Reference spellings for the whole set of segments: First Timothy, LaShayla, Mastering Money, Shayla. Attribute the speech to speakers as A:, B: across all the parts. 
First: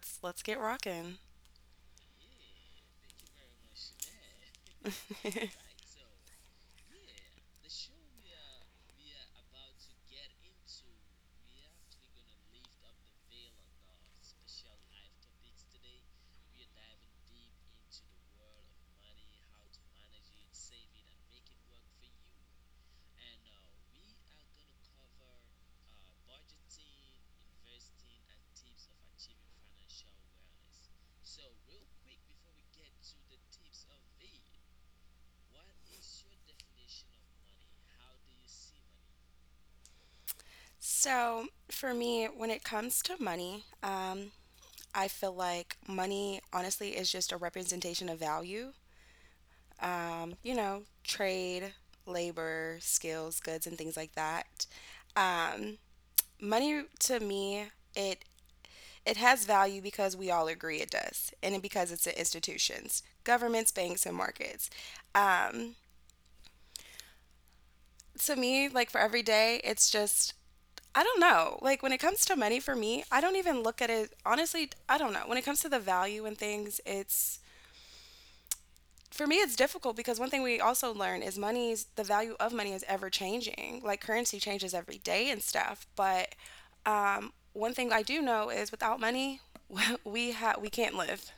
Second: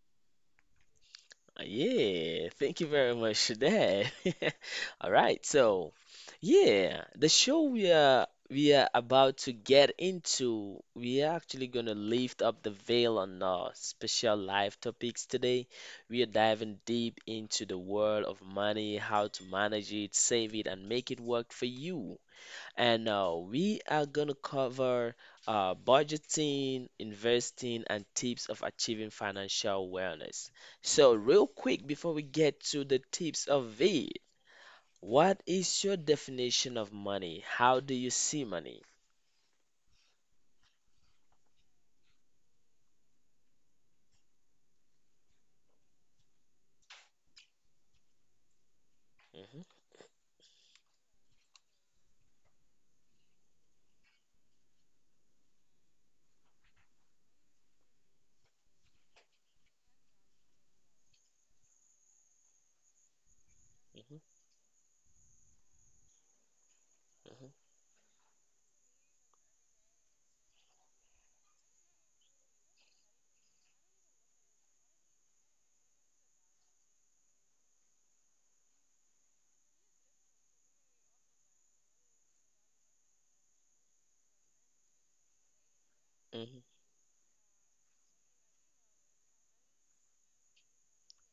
A: let's get rocking.
B: Yeah, thank you very much for that. All right, so yeah, the show we are about to get into, we are actually gonna lift up the veil on our special life topics today. We are diving deep into the world of money, how to manage it, save it, and make it work for you. And we are going to cover budgeting, investing, and tips of achieving financial wellness. So, real quick, before we get to the tips of V, what is your definition of money? How do you see money?
A: So, for me, when it comes to money, I feel like money honestly is just a representation of value.
B: hmm
A: Trade, labor, skills, goods, and things like that. Um, money to me, it it has value because we all agree it does, and because it's in institutions, governments, banks, and
B: hmm
A: markets. Um, to me, like for every day, it's just, I don't know. Like when it comes to money for me, I don't even look at it. Honestly, I don't know. When it comes to the value in things, it's, for me, it's difficult because one thing we also learn is the value of money is ever changing. Like currency changes every day and stuff. But
B: hmm
A: one thing I do know is without money, we can't live.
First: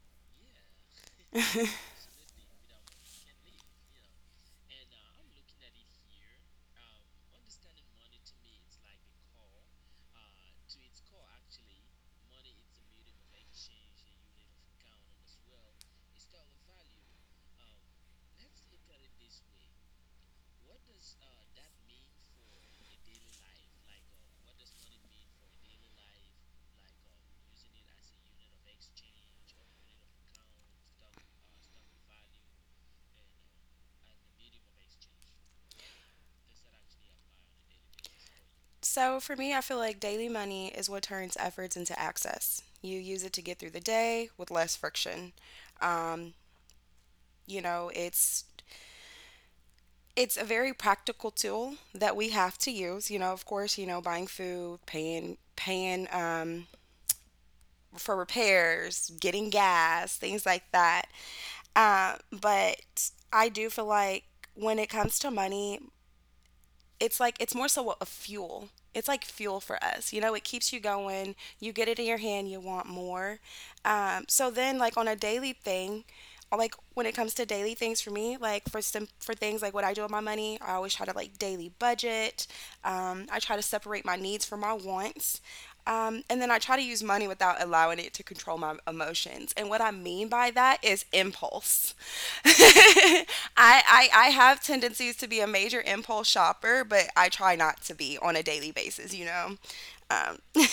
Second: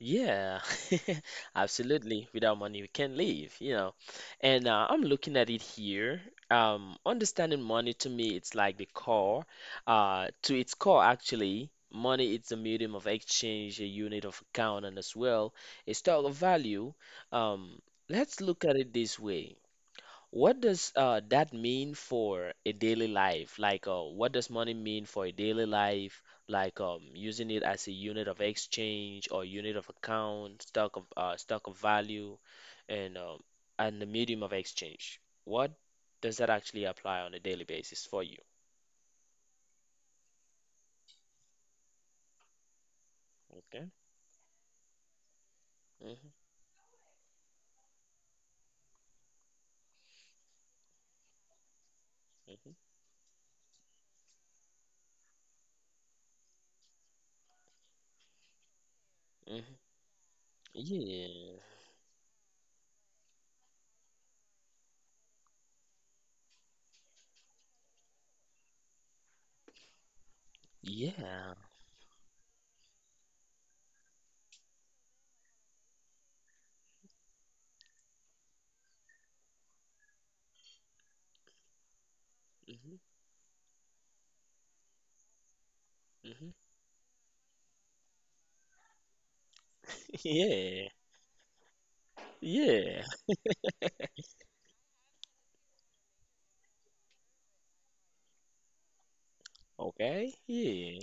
B: Yeah, absolutely. Without money, we can't live. And I'm looking at it here. Understanding money to me, it's like the core. To its core, actually, money it's a medium of exchange, a unit of account, and as well, a store of value. Um, let's look at it this way. What does that mean for a daily life? Like, what does money mean for a daily life? Like, using it as a unit of exchange or unit of account, stock of value, and um, and the medium of exchange. What does that actually apply on a daily basis for you?
A: So for me, I feel like daily money is what turns efforts into access. You use it to get through the
B: Okay.
A: day with less friction.
B: Mm-hmm,
A: Um, you know, it's it's a very practical tool that we have
B: mm-hmm,
A: to use. You know, of course, you know, buying food, paying for repairs, getting
B: mm-hmm.
A: gas, things like that.
B: Yeah.
A: But I do feel like when it comes to money, it's like it's more so a fuel. It's like fuel for us. You know, it keeps you going.
B: Yeah.
A: You get it in your hand, you want more. So then, like on a daily thing, like when it comes to daily things for me, like for some for things like what I do with my money, I always try to like daily budget.
B: Mm-hmm,
A: I try to separate my needs from my wants. And then
B: mm-hmm.
A: I try to use money without allowing it to control my emotions. And what I mean by that
B: Yeah.
A: is impulse.
B: Yeah.
A: I, I have tendencies to be a major impulse shopper, but I try not to be on a daily basis. You know.
B: Okay.
A: Um,
B: Yeah.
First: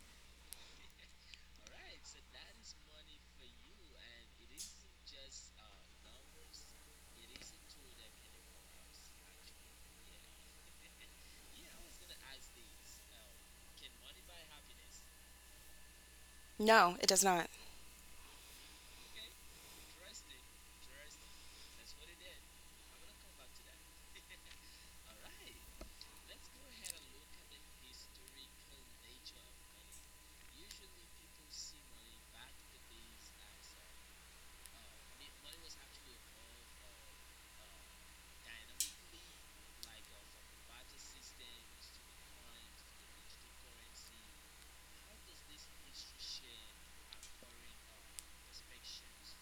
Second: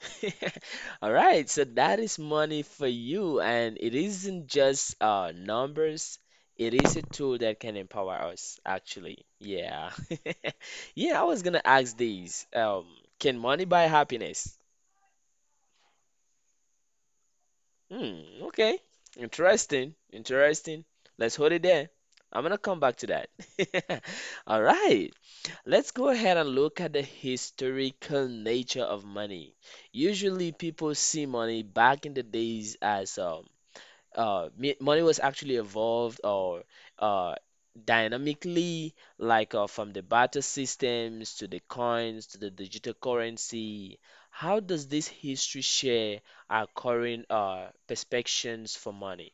B: All right, so that is money for you, and it isn't just numbers. It is a tool that can empower us, actually. Yeah. Yeah, I was gonna ask these. Can money buy happiness?
A: no, it does not.
B: Hmm, okay. Interesting. Interesting. Let's hold it there. I'm gonna come back to that. All right. Let's go ahead and look at the historical nature of money. Usually, people see money back in the days as money was actually evolved or uh, dynamically, like from the barter systems to the coins to the digital currency. How does this history share our current perspectives for money?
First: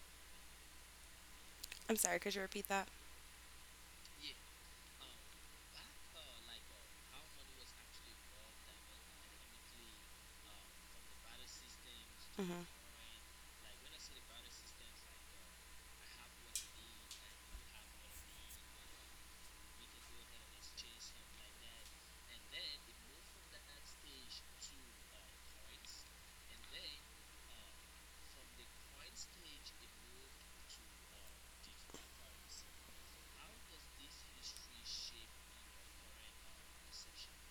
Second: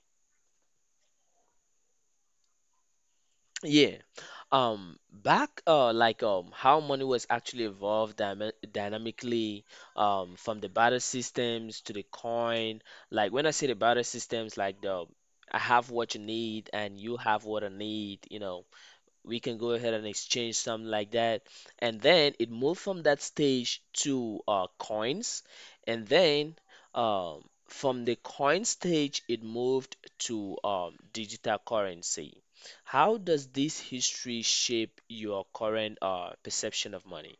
A: I'm sorry, could you repeat that?
B: Yeah. Back like how money was actually dynamically from the barter systems to the
A: Hmm.
B: coin. Like when I say the barter systems, like the I have what you need and you have what I need, you know we can go ahead and exchange something like that. And then it moved from that stage to coins. And then from the coin stage, it moved to digital currency. How does this history shape your current perception of money?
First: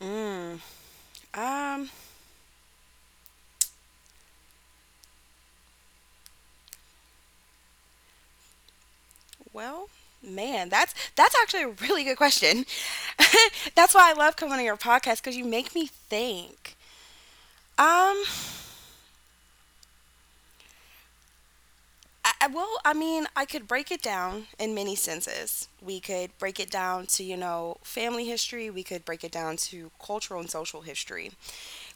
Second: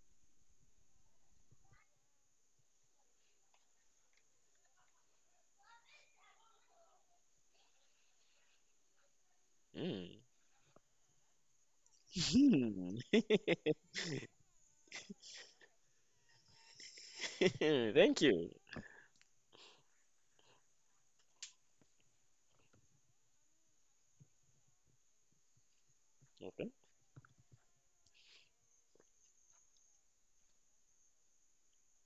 A: Mm. Um. Well,
B: Mm.
A: man, that's actually a really good question. That's why I love coming on your podcast, because you make me think.
B: Thank
A: Um.
B: you.
A: Well, I mean, I could break it down in many senses. We could break
B: Okay.
A: it down to, you know, family history. We could break it down to cultural and social history.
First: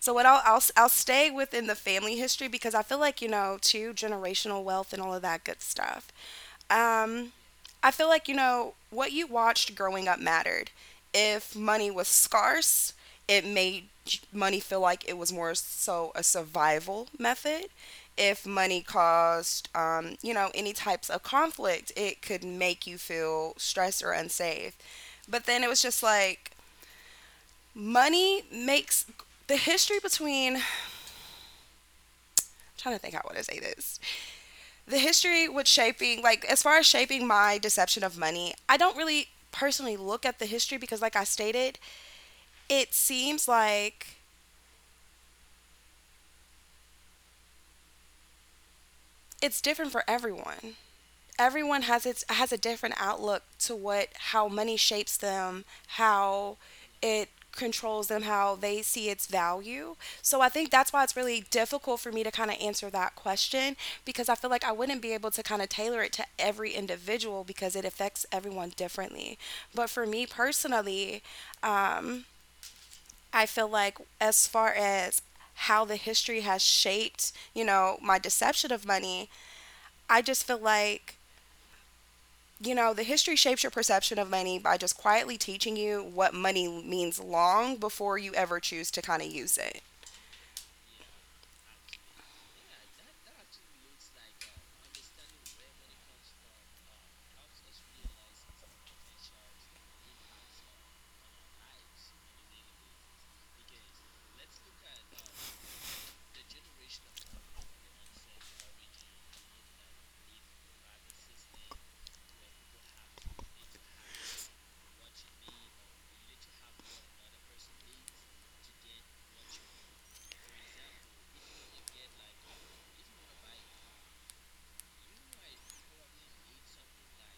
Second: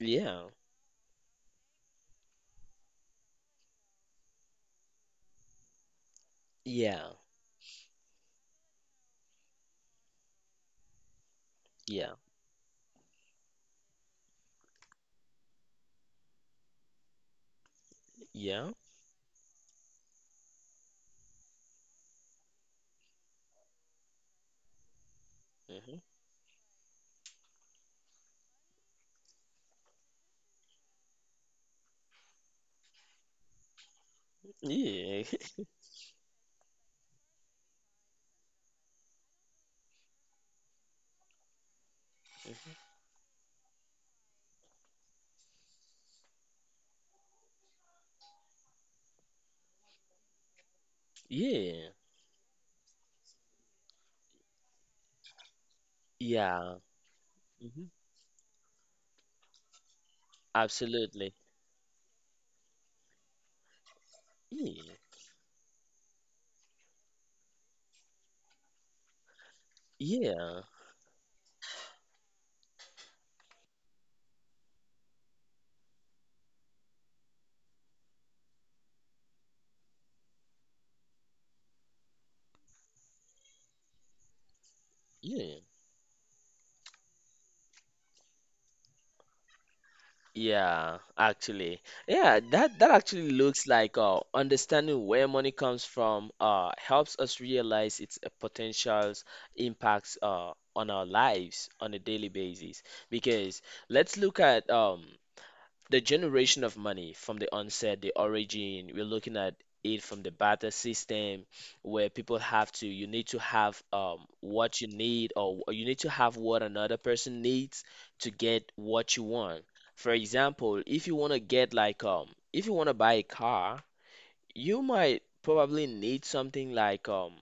A: So, what I'll,
B: Yeah.
A: I'll, I'll stay within the family history because I feel like, you know, too, generational wealth and all of that good stuff.
B: Yeah.
A: Um, I feel like, you know, what you watched growing up mattered. If money
B: Yeah.
A: was scarce, it made money feel like it was more so a survival method. If
B: Yeah.
A: money caused, you know, any types of conflict, it could make you feel stressed or unsafe. But then it was
B: Hmm.
A: just like money makes the history between, I'm trying to think how I want to say this, the
B: Yeah.
A: history with shaping, like as far as shaping my deception of money, I don't really personally look at the history because, like I stated, it seems like it's different for everyone. Everyone
B: Yeah.
A: has a different outlook to what how money shapes them, how
B: Yeah.
A: it
B: Hmm.
A: controls them, how they see its value. So I think that's why it's
B: Absolutely.
A: really difficult for me to kind of answer that question, because I feel like I
B: Yeah,
A: wouldn't be able to kind of tailor it to every individual because it affects everyone differently. But for me
B: yeah,
A: personally, um, I feel like as far as how the history has shaped, you know, my deception of money, I just feel like, you know, the history shapes your perception of money by just quietly
B: yeah,
A: teaching you what money means long before you ever choose to kind of use it.
B: yeah, actually. Yeah, that that actually looks like understanding where money comes from helps us realize its potentials impacts on our lives on a daily basis. Because let's look at the generation of money from the onset, the origin, we're looking at it from the barter system where people have to, you need to have what you need or you need to have what another person needs to get what you want. For example, if you want to get like if you want to buy a car, you might probably need something like um,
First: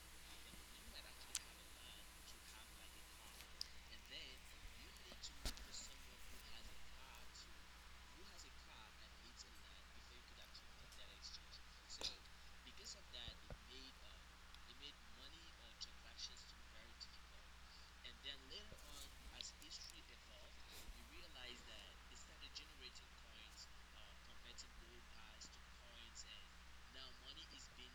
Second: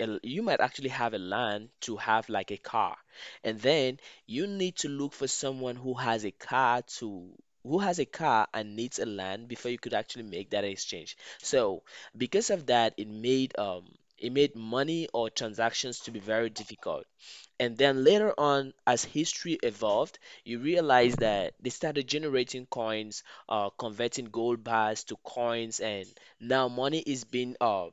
B: a- you might actually have a land to have like a car and then you need to look for someone who has a car to who has a car and needs a land before you could actually make that exchange. So because of that it made money or transactions to be very difficult. And then later on, as history evolved, you realize that they started generating coins, converting gold bars to coins, and now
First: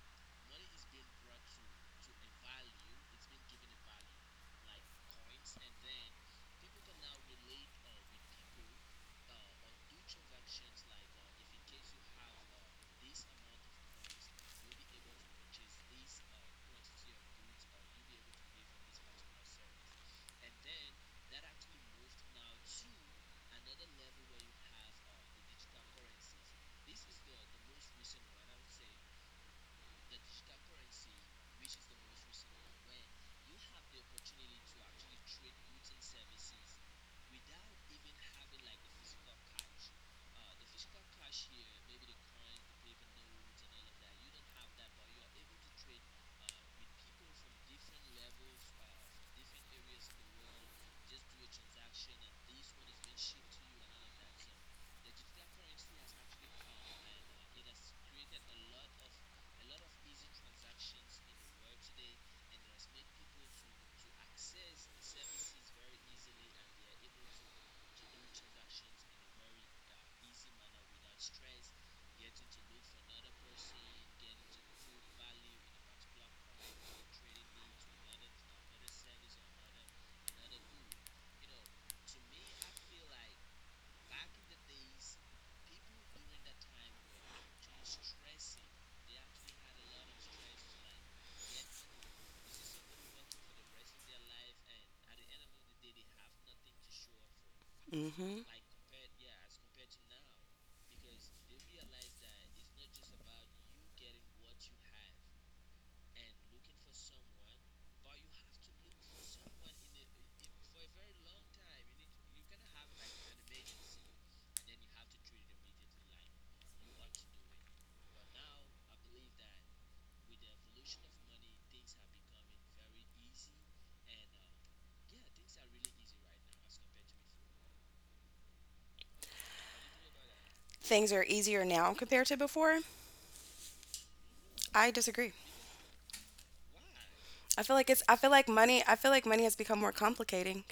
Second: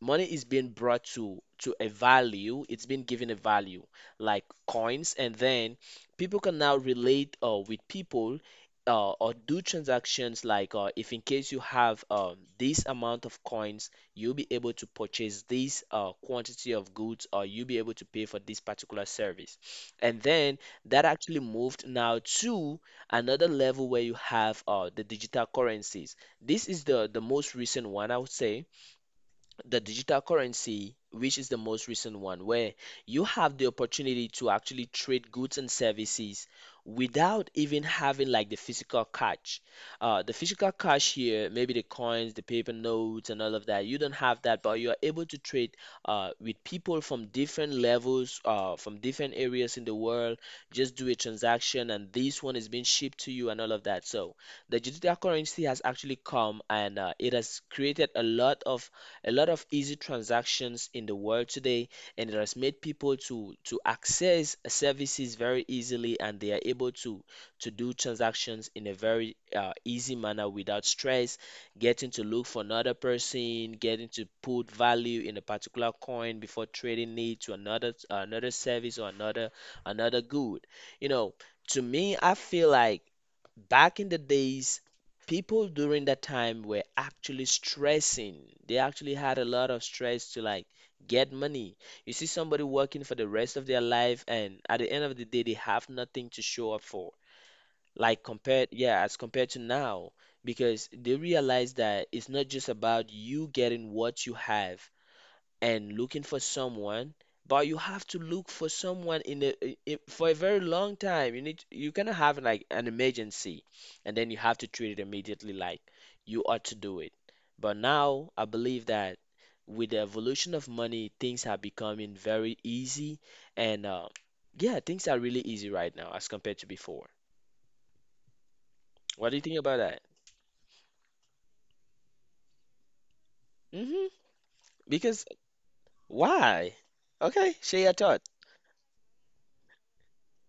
B: money is being brought to a value. It's been given a value like coins, and then people can now relate with people or do transactions like if in case you have this amount of coins, you'll be able to purchase this quantity of goods or you'll be able to pay for this particular service. And then that actually moved now to another level where you have the digital currencies. This is the most recent one I would say the digital currency, which is the most recent one, where you have the opportunity to actually trade goods and services without even having like the physical cash. The physical cash here, maybe the coins, the paper notes, and all of that, you don't have that, but you are able to trade with people from different levels, from different areas in the world. Just do a transaction, and this one is being shipped to you, and all of that. So the digital currency has actually come and it has created a lot of easy transactions in the world today and it has made people to access services very easily and they are able to do transactions in a very easy manner without stress getting to look for another person getting to put value in a particular coin before trading it to another service or another good, you know. To me I feel like back in the days people during that time were actually stressing. They actually had a lot of stress to like get money. You see somebody working for the rest of their life, and at the end of the day, they have nothing to show up for. Like
A: Mm-hmm.
B: compared, yeah, as compared to now, because they realize that it's not just about you getting what you have, and looking for someone, but you have to look for someone in a I- for a very long time. You need you cannot have like an emergency, and then you have to treat it immediately like you ought to do it. But now I believe that with the evolution of money, things are becoming very easy, and yeah, things are really easy right now as compared to before. What do you think about that?
A: Things are easier now compared to before.
B: Hmm.
A: I disagree.
B: Because why?
A: I feel
B: Okay,
A: like it's.
B: share
A: I
B: your
A: feel
B: thought.
A: like money. I feel like money has become more complicated.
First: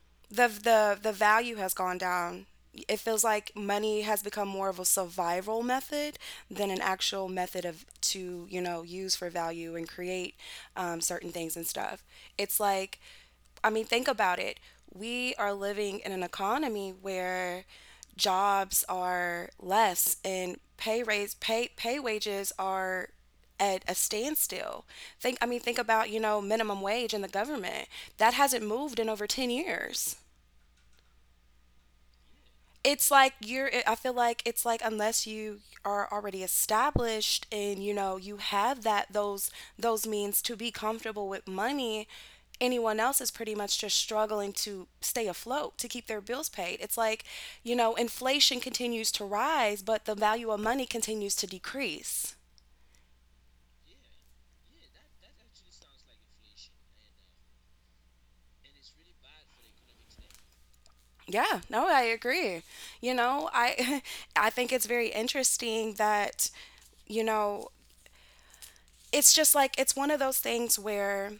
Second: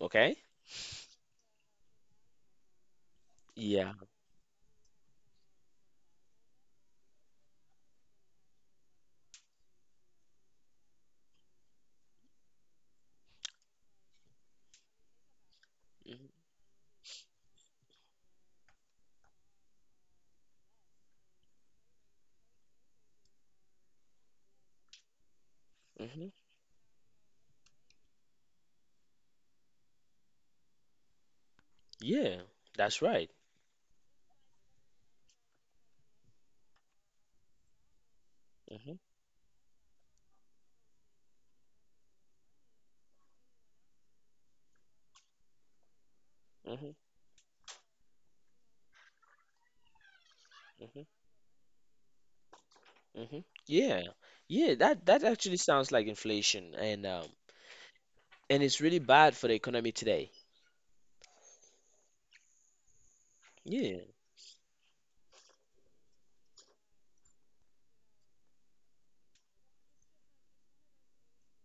B: Okay.
A: The value has gone down. It feels like
B: Yeah.
A: money has become more of a survival method than an actual method of, to you know, use for value and create certain things and stuff. It's like, I mean, think about it. We are living in an economy where jobs are less, and pay raise pay pay wages are at a standstill. Think, I mean, think about, you know, minimum wage in the government. That hasn't moved in over 10 years.
B: Yeah, that's
A: It's
B: right.
A: like you're I feel like it's like unless you are already established and you know you have
B: Hmm.
A: that those means to be comfortable with money, anyone else is pretty much just struggling to stay afloat, to keep their bills
B: Hmm.
A: paid. It's like, you know, inflation continues to rise, but the value of money
B: Hmm.
A: continues to decrease.
B: Hmm. Yeah, yeah. That that actually sounds like inflation, and it's really bad for the economy today.
A: Yeah, no, I agree. You know,
B: Yeah.
A: I I think it's very interesting that, you know, it's just like it's one of those things where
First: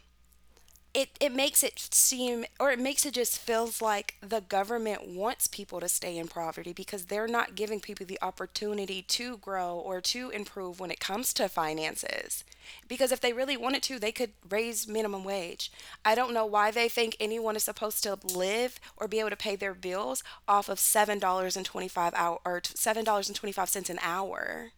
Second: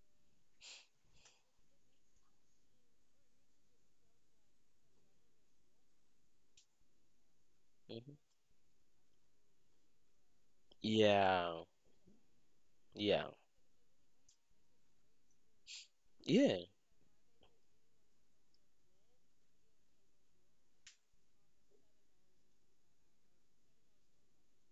A: it makes it seem, or it makes it, just feels like the government wants people to stay in poverty because they're not giving people the
B: Hmm.
A: opportunity to grow or to improve when it comes to
B: Yeah.
A: finances. Because if they
B: Yeah.
A: really wanted to, they could raise minimum wage. I don't know
B: Yeah.
A: why they think anyone is supposed to live or be able to pay their bills off of $7.25 hour or $7.25 an hour.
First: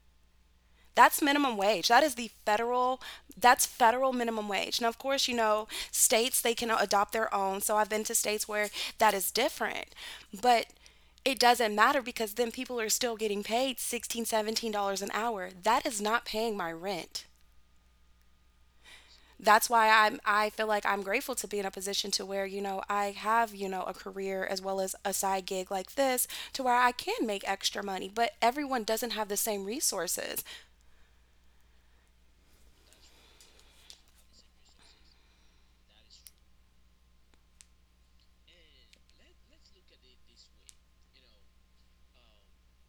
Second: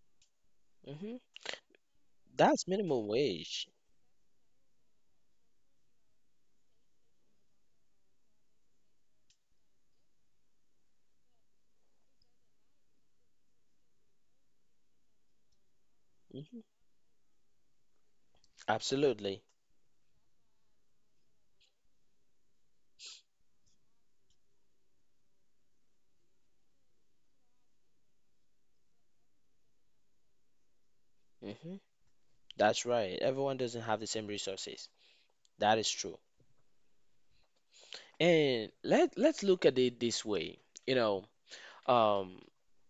B: Hmm.
A: That's minimum wage. That is the
B: That's
A: federal,
B: minimum
A: that's
B: wage.
A: federal minimum wage. Now of course, you know, states they can adopt their own. So I've been to states where that is different. But it doesn't matter, because then people are still getting paid $16 $17 an hour. That is not
B: Hmm.
A: paying my rent.
B: Absolutely.
A: That's why I feel like I'm grateful to be in a position to where, you know, I have, you know, a career as well as a side gig like this, to where I can make extra money, but everyone doesn't have the same resources.
B: Hmm. That's right. Everyone doesn't have the same resources. That is true. And let let's look at it this way. You know, Um,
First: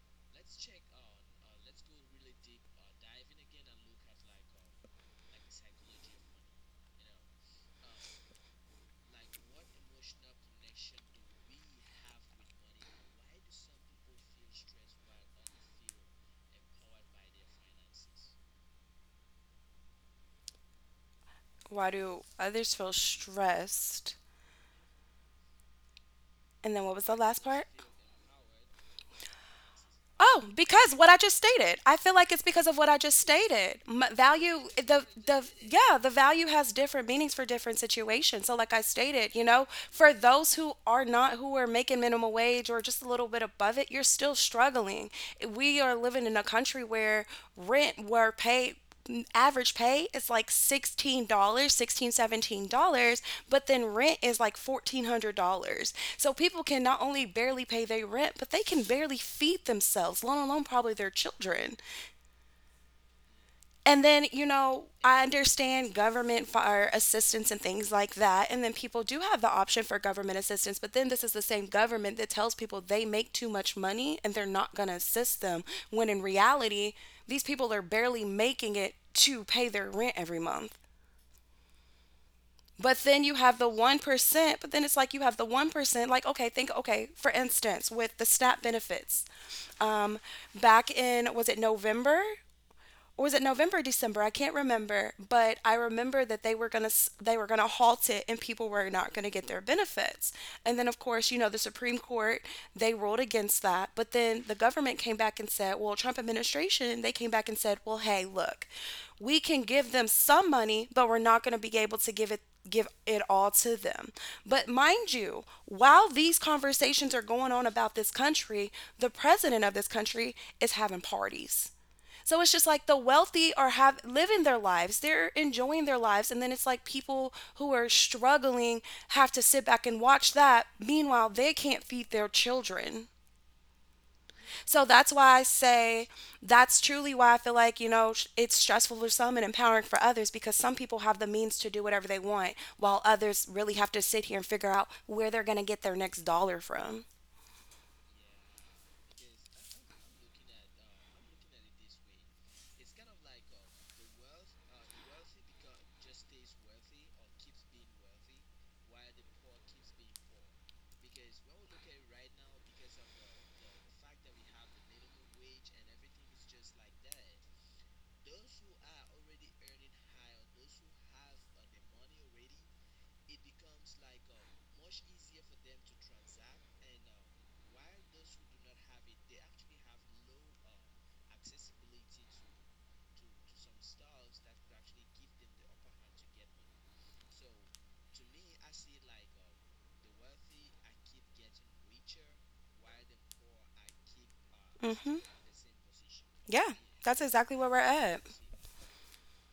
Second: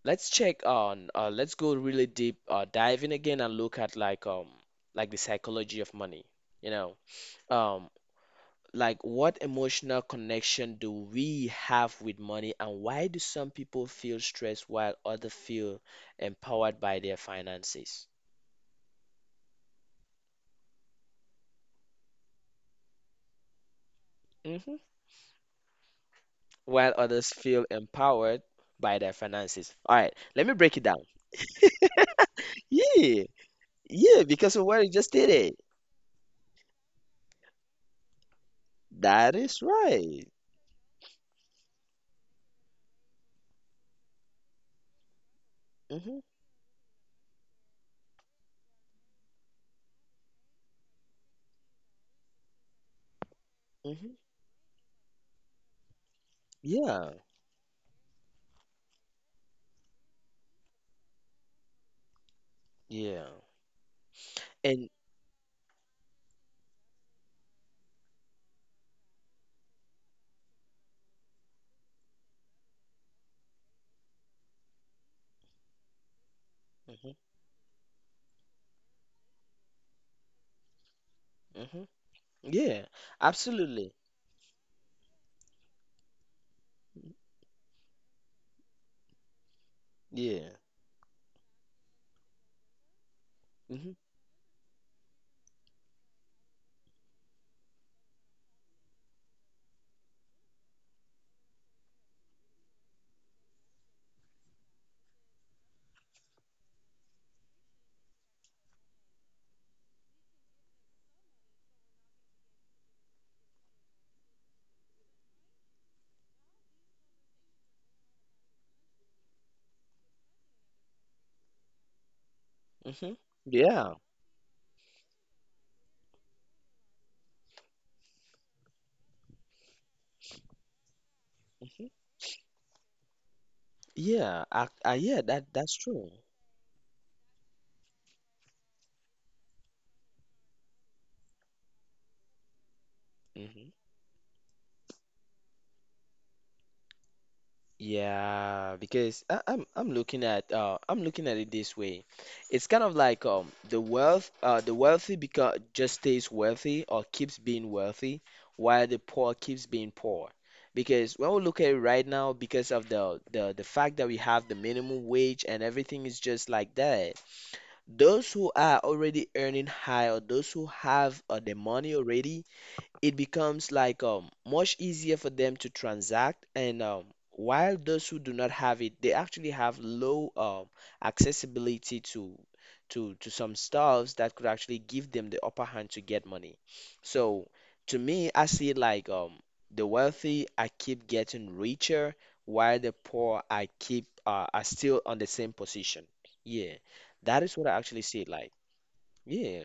B: let's check on let's go really deep dive in again and look at like the psychology of money, you know. Um, like what emotional connection do we have with money and why do some people feel stressed while others feel empowered by their finances?
A: Why do others feel stressed?
B: Hmm.
A: And then
B: While
A: what was the
B: others
A: last
B: feel
A: part?
B: empowered by their finances. All right, let
A: Oh,
B: me break it
A: because
B: down.
A: what I just stated. I feel like it's because of what I just
B: Yeah,
A: stated.
B: yeah, because of
A: Value,
B: what you just did
A: the
B: it.
A: yeah, the value has different meanings for different situations. So, like I
B: That
A: stated, you
B: is
A: know, for
B: right.
A: those who are not who are making minimum wage or just a little bit above it, you're still struggling. We are
B: Hmm.
A: living in a country where rent were paid average pay is like $16, sixteen, $17, but then
B: Hmm.
A: rent is like $1,400. So people can not
B: Yeah.
A: only barely pay their rent, but they can barely feed themselves, let alone probably their children.
B: Yeah.
A: And then, you know,
B: And
A: I understand government fire assistance and things like that. And then people do have the option for government assistance. But then this is the same government that tells people they make too much money and they're not going to assist them. When in reality,
B: hmm
A: these people are barely making it to pay their rent every month.
B: hmm yeah,
A: But then you have the
B: absolutely.
A: 1%, but then it's like you have the 1%. Like, okay, think, okay, for instance, with the SNAP benefits, um,
B: Yeah.
A: back in, was it November? Or was it November,
B: Hmm.
A: December? I can't remember, but I remember that they were gonna, halt it, and people were not gonna get their benefits. And then, of course, you know, the Supreme Court, they ruled against that. But then the government came back and said, well, Trump administration, they came back and said, well, hey, look, we can give them some money, but we're not gonna be able to give it all to them. But mind you, while these conversations are going on about this country, the president of this country is having parties. So it's just like the
B: Hmm.
A: wealthy are
B: Yeah.
A: have living their lives. They're enjoying their lives, and then it's like people who are struggling have to sit back and watch that. Meanwhile, they
B: Hmm.
A: can't feed their children.
B: Yeah. I
A: So
B: yeah,
A: that's why
B: that
A: I
B: that's true.
A: say, that's truly why I feel like, you know, it's stressful for some and empowering for others, because some people have the means to do whatever they want while others
B: Hmm.
A: really have to sit here and figure out where they're going to get their next dollar from.
B: Yeah, because I'm looking at it this way. It's kind of like the wealthy because just stays wealthy or keeps being wealthy while the poor keeps being poor. Because when we look at it right now, because of the fact that we have the minimum wage and everything is just like that, those who are already earning high or those who have the money already, it becomes like much easier for them to transact and while those who do not have it, they actually have low accessibility to to some stuffs that could actually give them the upper hand to get money. So to me, I see it like the wealthy I keep getting richer, while the poor I keep are still on the
A: Mhm.
B: same position. Yeah,
A: Yeah, that's
B: that is what
A: exactly
B: I
A: where we're
B: actually see it
A: at.
B: like. Yeah,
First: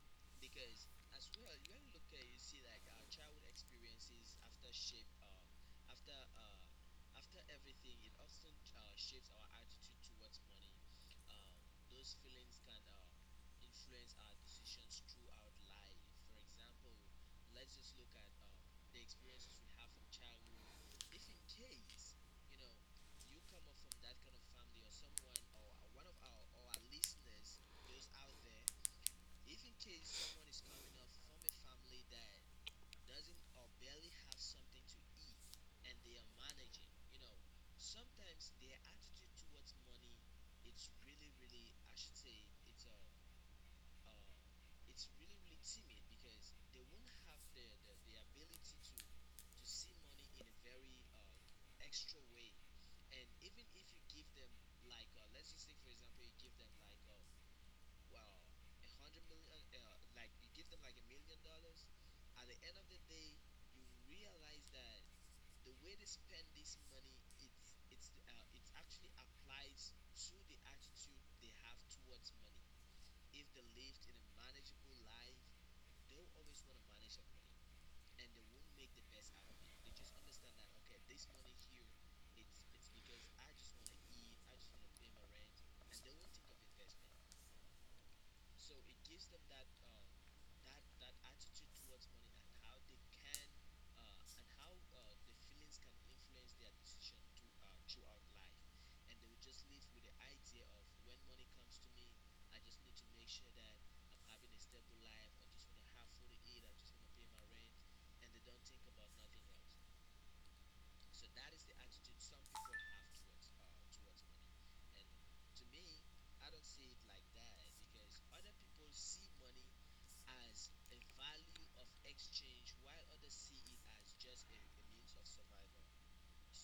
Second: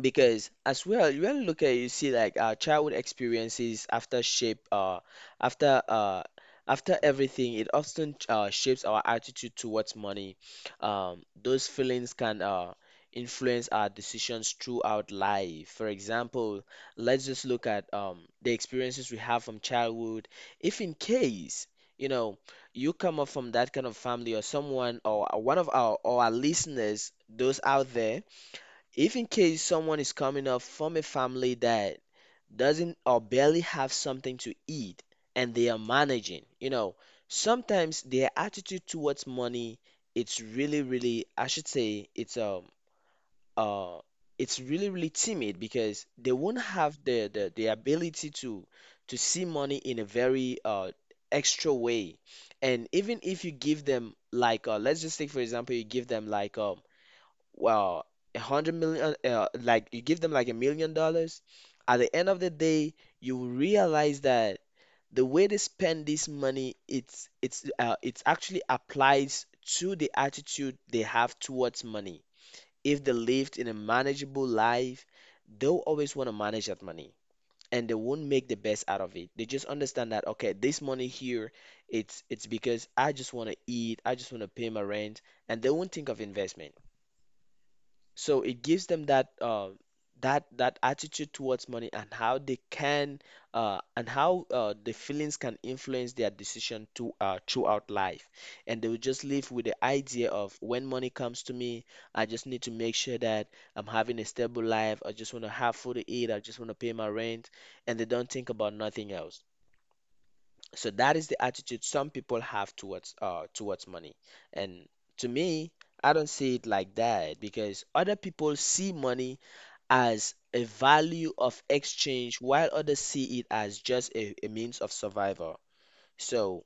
B: because as well you want to look at, you see, like our childhood experiences after shape after after everything, it often shapes our attitude towards money. Those feelings can influence our decisions throughout life. For example, let's just look at the experiences we have from childhood. If in case, you know, you come up from that kind of family, or someone, or one of our or our listeners those out there, if in case someone is coming up from a family that doesn't or barely have something to eat, and they are managing, sometimes their attitude towards money, it's really, really, I should say, uh it's really, really timid, because they won't have the ability to see money in a very extra way. And even if you give them like let's just take for example, you give them like well, a hundred million, like you give them like $1 million, at the end of the day, you will realize that the way they spend this money, it's actually applies to the attitude they have towards money. If they lived in a manageable life, they'll always want to manage that money, and they won't make the best out of it. They just understand that, okay, this money here, it's because I just want to eat, I just want to pay my rent, and they won't think of investment. So it gives them that attitude towards money, and how they can and how the feelings can influence their decision to throughout life. And they will just live with the idea of when money comes to me, I just need to make sure that I'm having a stable life. I just want to have food to eat. I just want to pay my rent, and they don't think about nothing else. So that is the attitude some people have towards towards money. And to me, I don't see it like that, because other people see money as a value of exchange, while others see it as just a means of survival. So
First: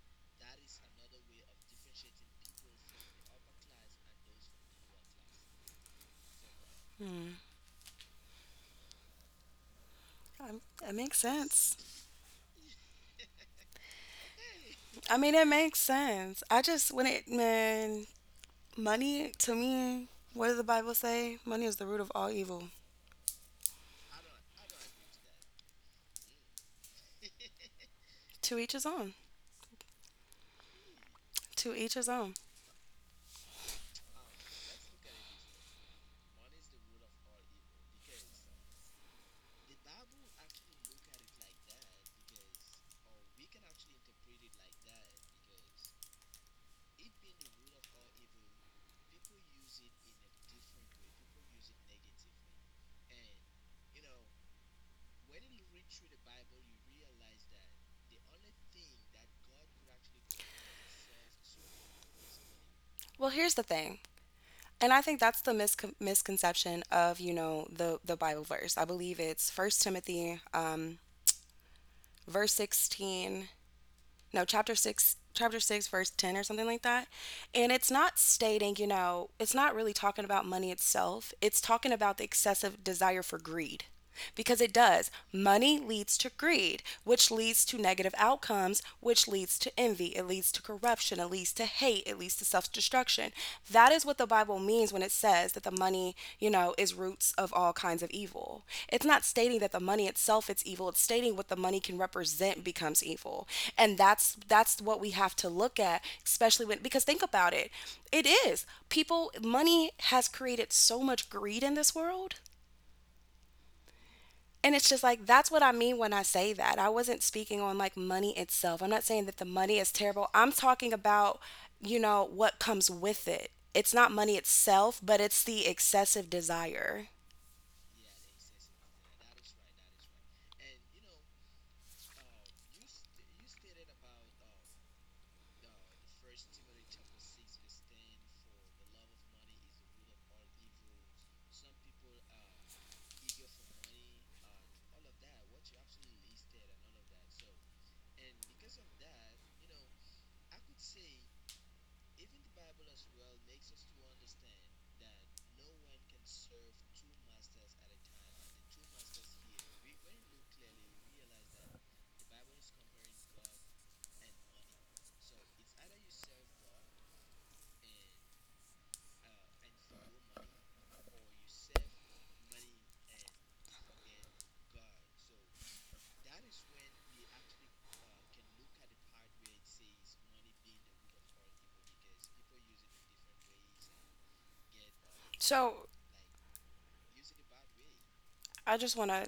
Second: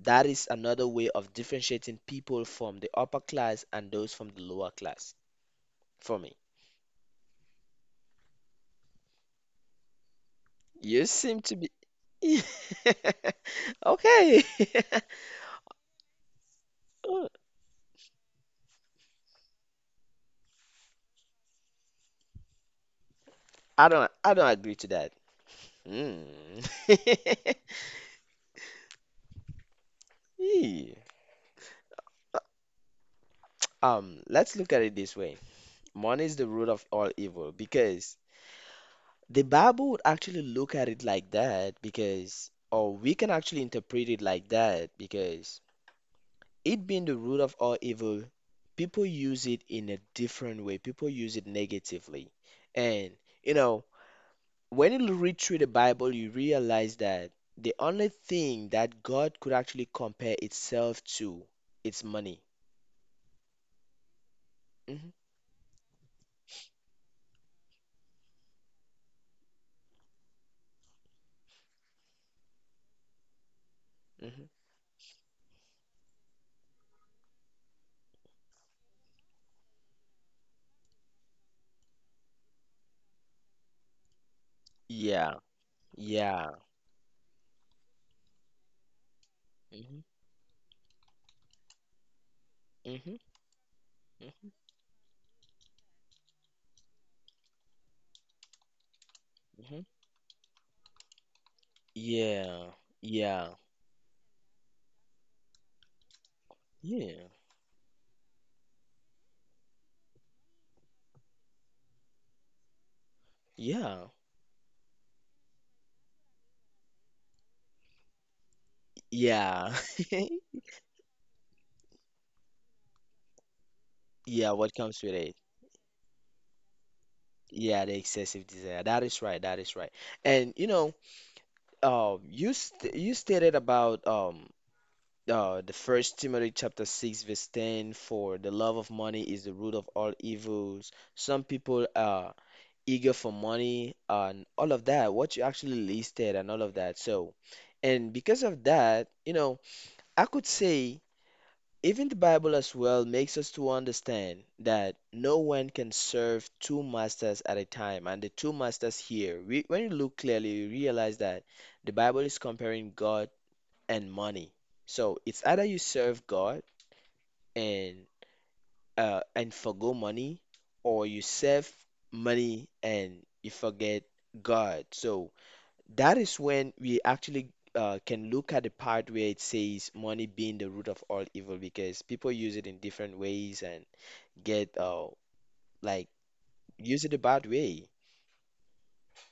B: that is another way of differentiating people from the upper class and those from the lower class, for me.
A: Hmm. That
B: You
A: makes
B: seem to be
A: sense.
B: okay.
A: I mean, it makes sense. I just, when it, man, money to me, what does the Bible say? Money is the root of all evil.
B: I don't agree to that. Hmm.
A: To each his own.
B: Yeah.
A: To each his own.
B: Let's look at it this way. Money is the root of all evil, because the Bible would actually look at it like that because, or we can actually interpret it like that because, it being the root of all evil, people use it in a different way. People use it negatively. And, you know, when you read through the Bible, you realize that the only thing that God could actually compare itself to, it's money.
A: Well, here's the thing. And I think
B: Hmm.
A: that's the misconception of, you know, the Bible verse. I believe it's First Timothy, verse 16. No,
B: Hmm.
A: chapter 6. Chapter 6, verse 10 or something like that. And it's not stating, you know, it's not really talking about money itself. It's talking about the excessive desire for greed, because it does.
B: Yeah.
A: Money leads to
B: Yeah.
A: greed, which leads to negative outcomes, which leads to
B: Mhm.
A: envy. It leads to corruption, it leads to hate, it leads to
B: Mhm.
A: self-destruction. That is what the
B: Mhm.
A: Bible means when it says that the money, you know, is roots of all kinds of evil. It's not stating that the
B: Mhm.
A: money itself is evil. It's stating what the money can represent
B: Yeah.
A: becomes evil.
B: Yeah.
A: And that's what we have to look at, especially when, because think
B: Yeah.
A: about it. It is. People, money has created so much greed in this world,
B: Yeah.
A: and it's just like that's what I mean when I say that. I wasn't speaking on like money itself. I'm not saying that the money
B: Yeah.
A: is terrible. I'm talking about, you know, what comes with it. It's not money
B: Yeah, what
A: itself,
B: comes with
A: but
B: it?
A: it's the excessive desire.
B: Yeah, the excessive desire. That is right. That is right. And you know, you stated about the First Timothy chapter six verse ten, for the love of money is the root of all evils. Some people are eager for money and all of that. What you actually listed and all of that. So, and because of that, you know, I could say, even the Bible as well makes us to understand that no one can serve two masters at a time. And the two masters here, we, when you look clearly, you realize that the Bible is comparing God and money. So it's either you serve God and and forgo money, or you serve money and you forget God. So that is when we actually can look at the part where it says money being the root of all evil, because people use it in different ways and get
A: So,
B: like use it a bad way.
A: I just want to,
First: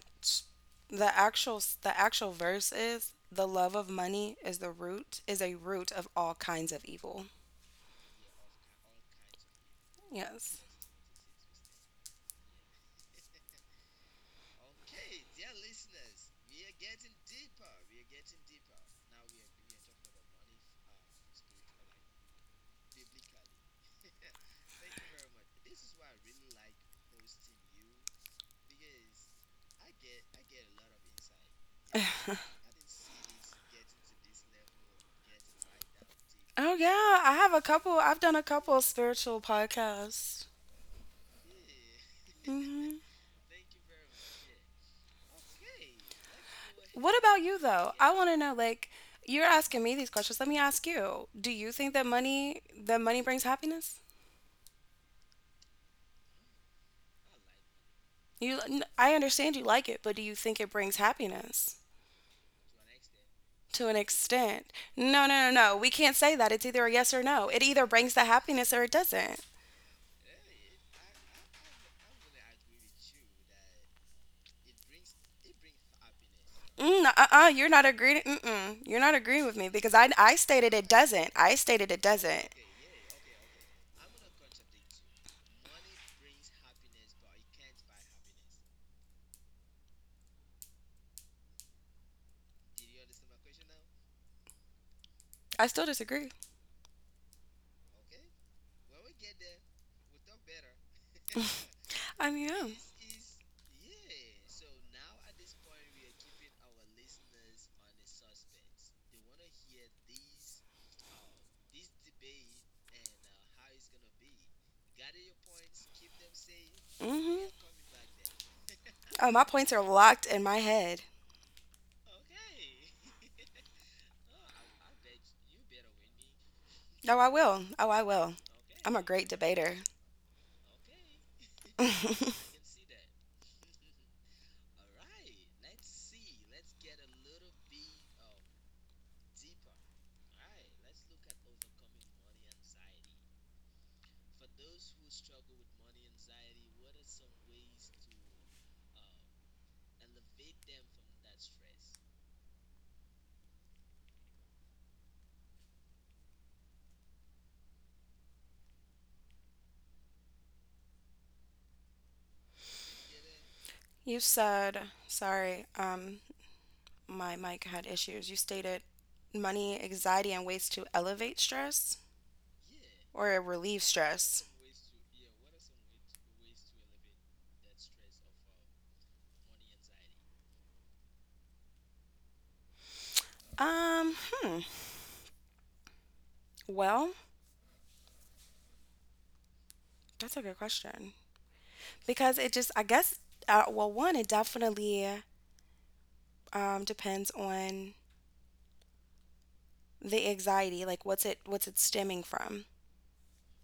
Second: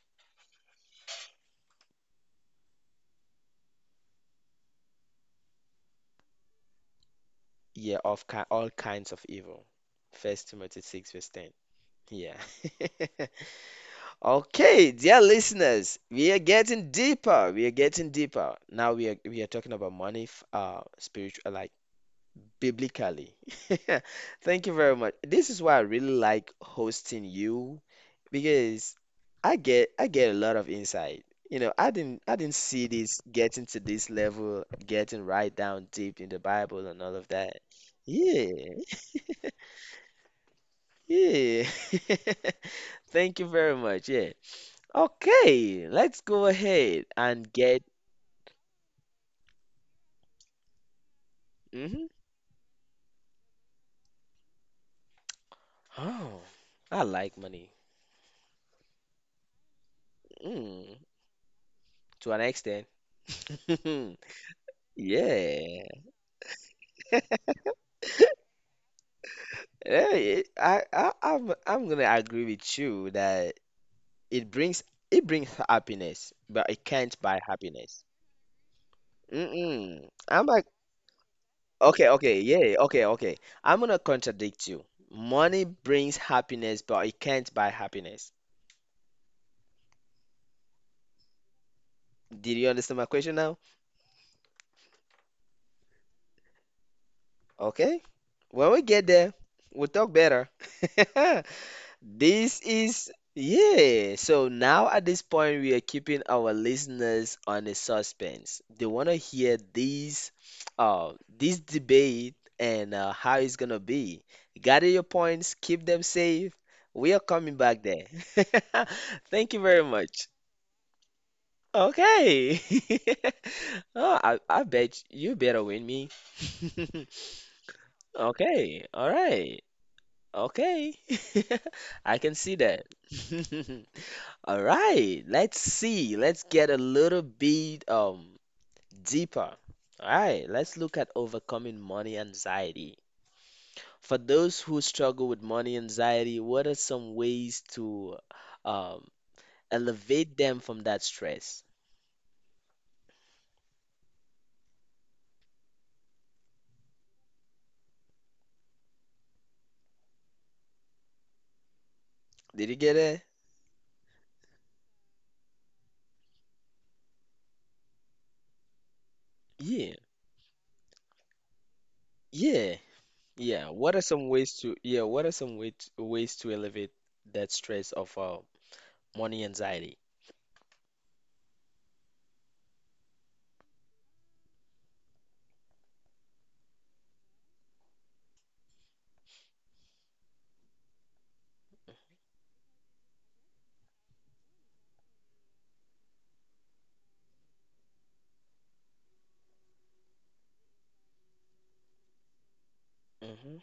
A: the actual verse is the love of money is the root, is a root of all kinds of evil.
B: Yeah, of ki all kinds of evil. First
A: Yes.
B: Timothy 6 verse 10. Yeah. Okay, dear listeners, we are getting deeper. We are getting deeper. Now we are talking about money, spiritual, like biblically. Thank you very much. This is why I really like hosting you, because I get a lot of insight. You know, I didn't see this getting to this level, getting right down deep in the
A: Oh
B: Bible and all
A: yeah,
B: of
A: I have
B: that.
A: a couple. I've done a
B: Yeah,
A: couple of spiritual podcasts.
B: yeah.
A: Hmm.
B: Thank you very much. Yeah. Okay, let's go ahead
A: What about
B: and
A: you
B: get.
A: though? I want to know, like, you're asking me these questions. Let me ask you, do you think
B: Hmm.
A: that money, that money brings happiness?
B: Oh, I like money.
A: You n- I understand you like it, but do you think it
B: Mm,
A: brings happiness?
B: to an extent.
A: To an extent. No, no, no,
B: Yeah.
A: no. We can't say that. It's either a yes or no. It either brings the happiness or it doesn't.
B: Yeah, it, I'm gonna agree with you that it brings it brings happiness, but it
A: Mm,
B: can't buy
A: uh-uh, you're not
B: happiness.
A: agreeing. Mm-mm, you're not agreeing with me because
B: Mm-mm.
A: I
B: I'm like,
A: stated it doesn't. I stated
B: okay,
A: it
B: okay,
A: doesn't.
B: yeah, okay, okay. I'm gonna contradict you. Money brings happiness, but it can't buy happiness. Did you understand my question now?
A: I still disagree.
B: Okay. When we get there, we'll talk better.
A: I mean,
B: This
A: yeah.
B: is, yeah. So now at this point, we are keeping our listeners on a suspense. They want to hear these, this debate and how it's gonna be. Gather your points, keep them safe. We are
A: Mm-hmm.
B: coming back there.
A: Oh, my
B: Thank you
A: points
B: very
A: are
B: much.
A: locked in my head.
B: Okay. Oh, I bet you better win me.
A: Oh, I will. Oh, I will.
B: Okay.
A: I'm a
B: All
A: great
B: right.
A: debater.
B: Okay. I can see that. All right, let's see. Let's get a little bit deeper. All right, let's look at overcoming money anxiety. For those who struggle with money anxiety, what are some ways to um elevate them from that stress? Did you get it?
A: You said, sorry, my mic had issues. You stated money,
B: Yeah.
A: anxiety, and ways to elevate stress
B: Yeah.
A: or
B: Yeah.
A: relieve
B: What are some
A: stress.
B: ways to, yeah, what are some ways to elevate that stress of money anxiety?
A: Um, hmm. Well, that's a good question because it just, I guess, well, one, it definitely depends on the anxiety, like what's it stemming from.
B: Mm-hmm.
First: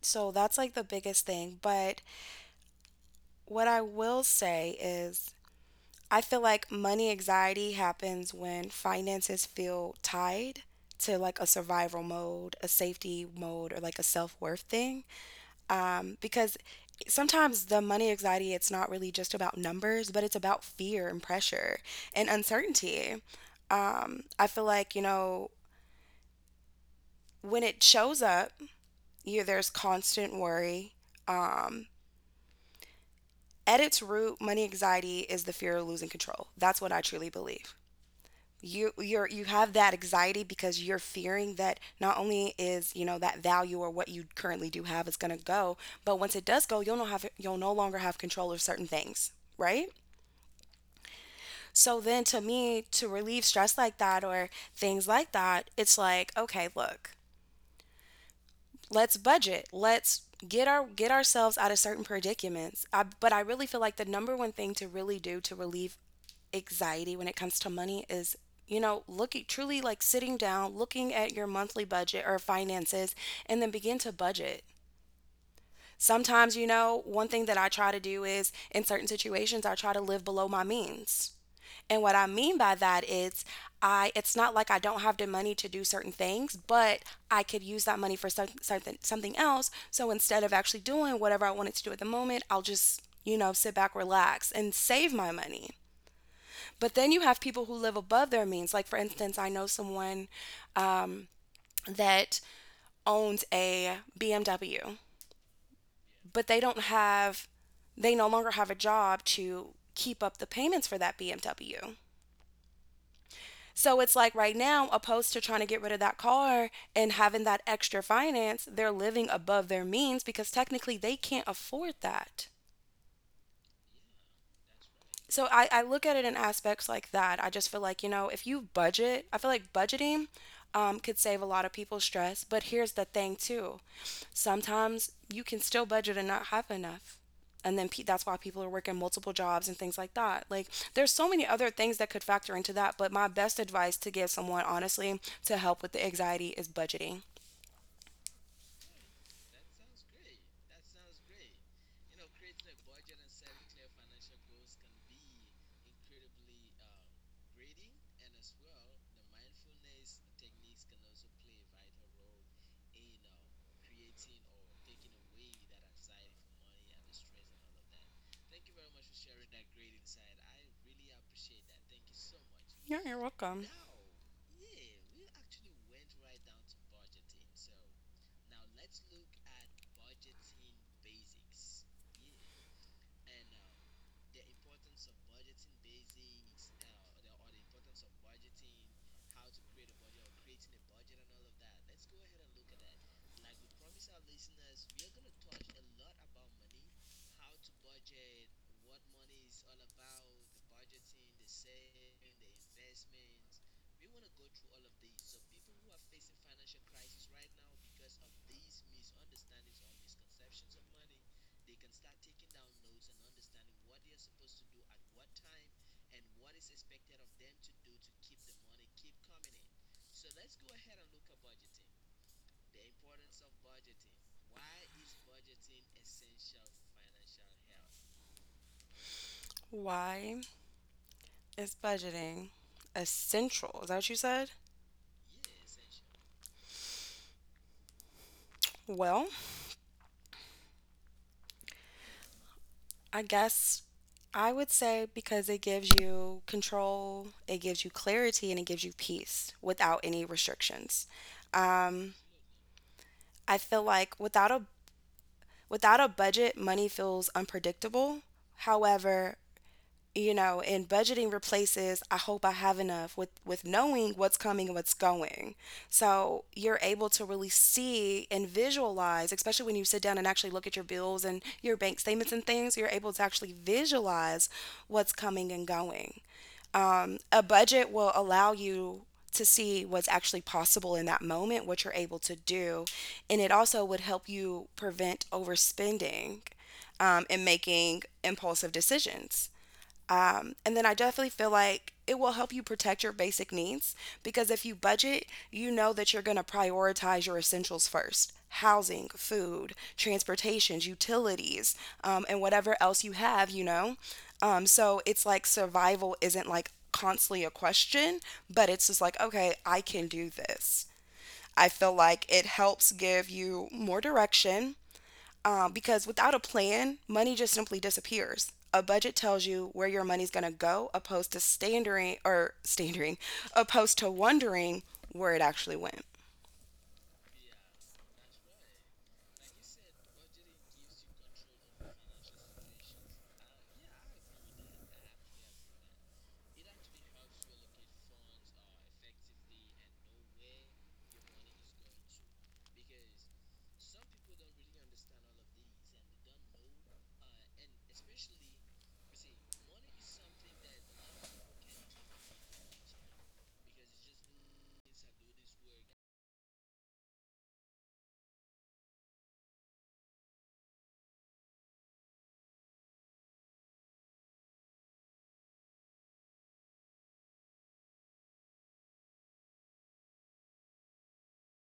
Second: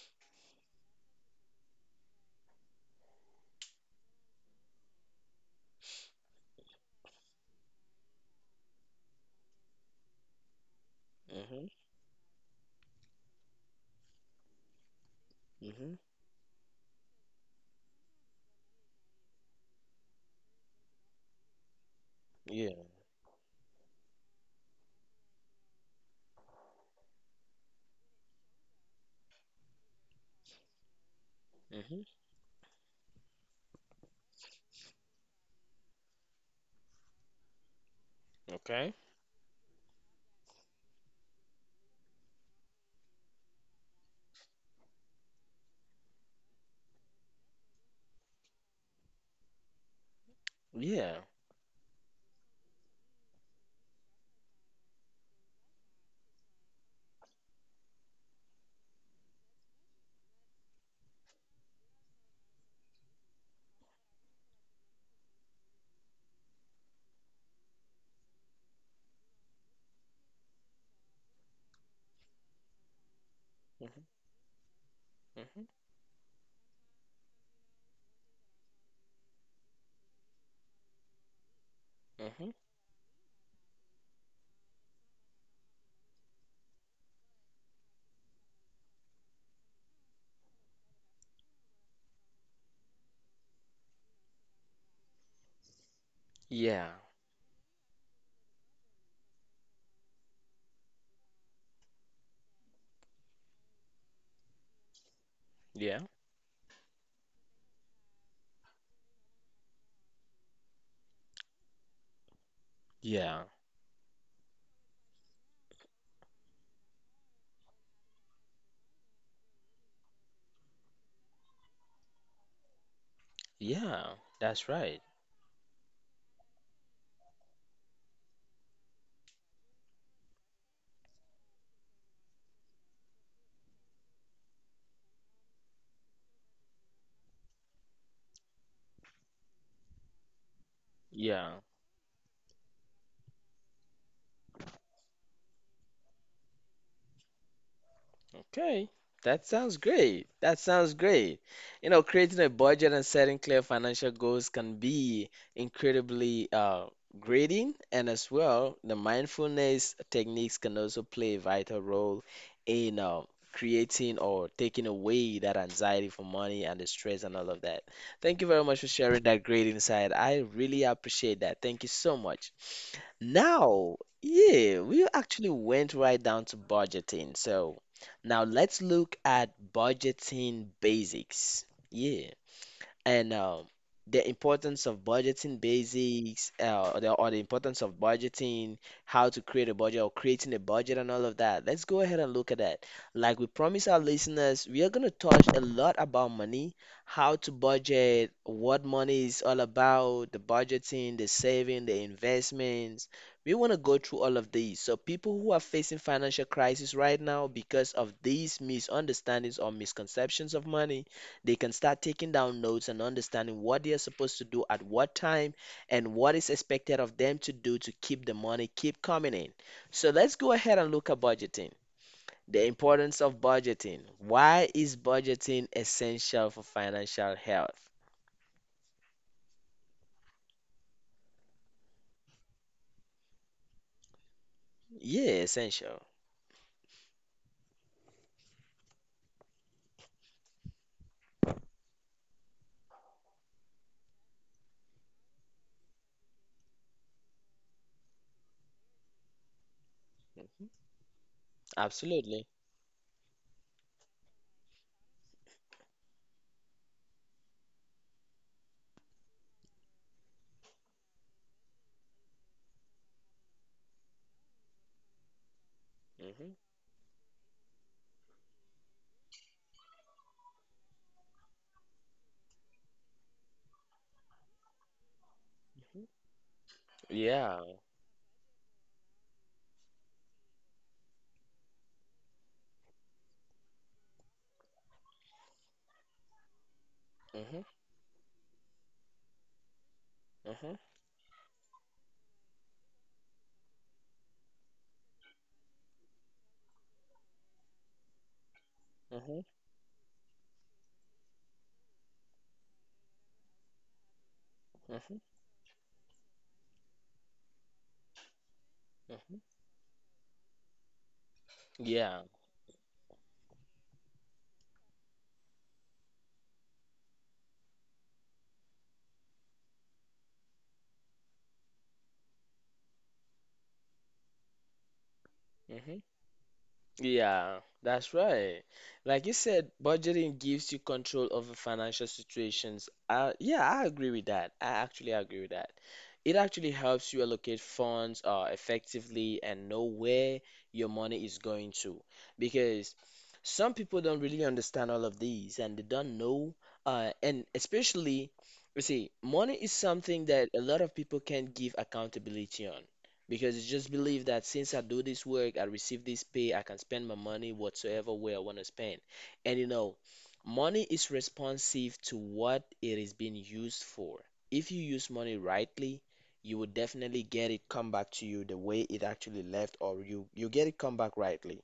A: So that's like the biggest thing. But what I will say is I feel like money anxiety happens when finances feel tied to like a
B: Mm-hmm.
A: survival mode, a safety mode, or like a self worth thing.
B: Mm-hmm.
A: Because sometimes the money anxiety, it's not really just about numbers, but it's about fear and pressure and
B: Yeah.
A: uncertainty. I feel like, you know, when it shows up, there's constant worry. Um,
B: Mm-hmm.
A: at its root, money anxiety is the fear of losing control. That's what I truly believe. you
B: Okay.
A: you're you have that anxiety because you're fearing that not only is, you know, that value or what you currently do have is going to go, but once it does go, you'll no longer have control of certain things, right?
B: Yeah.
A: So then to me, to relieve stress like that or things like that, it's like, okay, look, let's budget, let's get ourselves out of certain predicaments. But I really feel like the number one thing to really do to relieve anxiety when it comes to money is, you know, looking truly, like sitting down, looking at your monthly budget or finances, and then begin
B: Mm-hmm.
A: to budget.
B: Hmm.
A: Sometimes, you know, one thing that I try to do is in certain situations, I try to live below my means. And what I
B: Hmm.
A: mean by that is I it's not like I don't have the money to do certain things, but I could use that money for something else. So instead of actually doing whatever I wanted to do at the moment, I'll just, you know, sit back, relax, and save my money.
B: Yeah,
A: But then you have people who live above their means. Like, for instance, I know someone, um, that owns a BMW,
B: yeah,
A: but they no longer have a job to keep up the payments for that BMW.
B: yeah,
A: So it's like right now, opposed to trying to get rid of that car and having that extra finance, they're living above their means because technically they can't afford that.
B: yeah. That's right.
A: So I look at it in aspects like that. I just feel like, you know, if you budget, I feel like budgeting could save a lot of people stress. But here's the thing, too, sometimes you can still budget and not have enough. And then pe- that's why people are working multiple jobs and things like that. Like, there's so many
B: Yeah.
A: other things that could factor into that. But my best advice to give someone, honestly, to help with the anxiety is budgeting.
B: Okay, that sounds great. That sounds great. You know, creating a budget and setting clear financial goals can be incredibly grading, and as well, the mindfulness techniques can also play a vital role in creating or taking away that anxiety for money and the stress and all of that. Thank you very much for sharing that great insight. I really appreciate that. Thank you so much.
A: Yeah, you're welcome.
B: Now, yeah, we actually went right down to budgeting. So, now let's look at budgeting basics. Yeah, and the importance of budgeting basics, or the importance of budgeting, how to create a budget or creating a budget and all of that. Let's go ahead and look at that. Like we promise our listeners, we are going to touch a lot about money, how to budget, what money is all about, the budgeting, the saving, the investments. We want to go through all of these. So people who are facing financial crisis right now because of these misunderstandings or misconceptions of money, they can start taking down notes and understanding what they are supposed to do at what time and what is expected of them to do to keep the money keep coming in. So let's go ahead and look at budgeting. The importance of budgeting. Why is budgeting essential for financial health?
A: Why is budgeting essential? Is that what you said?
B: Yeah, essential.
A: Well, I guess I would say because it gives you control, it gives you clarity, and it gives you peace without any
B: Mhm.
A: restrictions. Um,
B: Absolutely.
A: I feel like without a budget, money feels unpredictable. However, you know, and budgeting replaces "I hope I have enough" with knowing what's coming and what's going, so
B: Hmm.
A: you're able to really see and visualize, especially when you sit down and actually look at your bills and your bank statements and things. You're able to actually visualize what's coming and
B: Hmm.
A: going. A
B: Yeah.
A: budget will allow you to see what's actually possible in that moment, what you're able to do, and it also would help you prevent overspending and
B: Hmm.
A: making impulsive decisions.
B: Hmm.
A: And then I definitely feel like it will help you protect your basic needs, because if you budget, you know that you're going to prioritize your essentials first: housing,
B: Hmm.
A: food, transportations, utilities, and whatever else you have, you know? So
B: Hmm.
A: it's like survival isn't like constantly a question, but it's just like,
B: Hmm.
A: okay, I can do this. I feel
B: Yeah.
A: like it helps give you more direction, because without a plan, money just simply disappears. A budget tells you where your money's going to go, opposed to standering or standering, opposed to wondering where it actually
B: Hmm.
A: went.
B: Yeah, that's right. Like you said, budgeting gives you control over financial situations. Yeah, I agree with that. I actually agree with that. It actually helps you allocate funds effectively and know where your money is going to. Because some people don't really understand all of these and they don't know. And especially, you see, money is something that a lot of people can't give accountability on, because it's just believe that since I do this work, I receive this pay, I can spend my money whatsoever way I want to spend. And you know, money is responsive to what it is being used for. If you use money rightly, you will definitely get it come back to you the way it actually left, or you get it come back rightly.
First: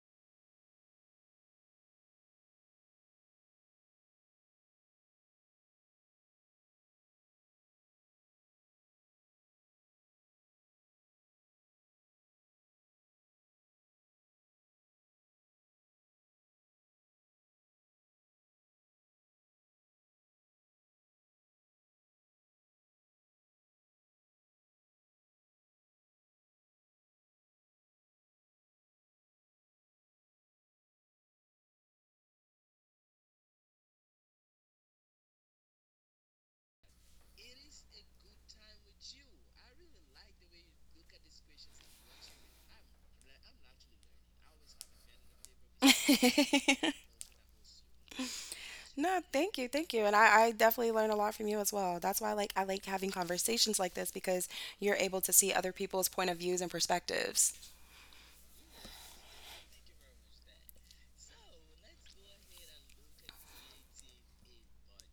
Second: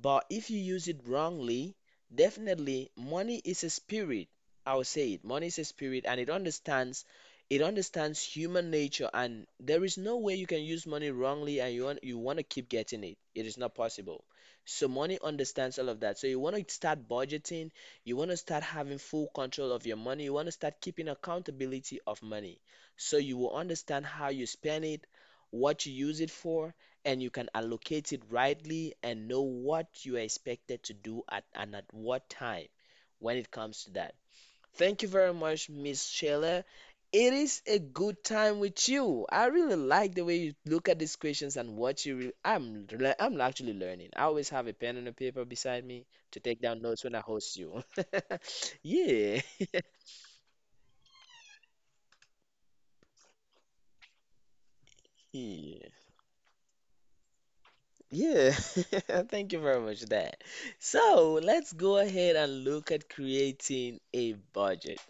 B: But if you use it wrongly, definitely money is a spirit. I will say it. Money is a spirit and it understands human nature, and there is no way you can use money wrongly and you want to keep getting it. It is not possible. So money understands all of that. So you want to start budgeting, you want to start having full control of your money, you want to start keeping accountability of money. So you will understand how you spend it, what you use it for, and you can allocate it rightly and know what you are expected to do at and at what time when it comes to that. Thank you very much, Miss Sheila. It is a good time with you. I really like the way you look at these questions and what you. I'm actually learning. I always have a pen and a paper beside me to take down notes when I host you.
A: No,
B: Yeah.
A: thank you, and I definitely learn a lot from you as well. That's why I like having conversations like this because you're able to see other
B: Yeah.
A: people's point of views and perspectives.
B: Yeah, thank you very much for that. So let's go ahead and look at creating a budget.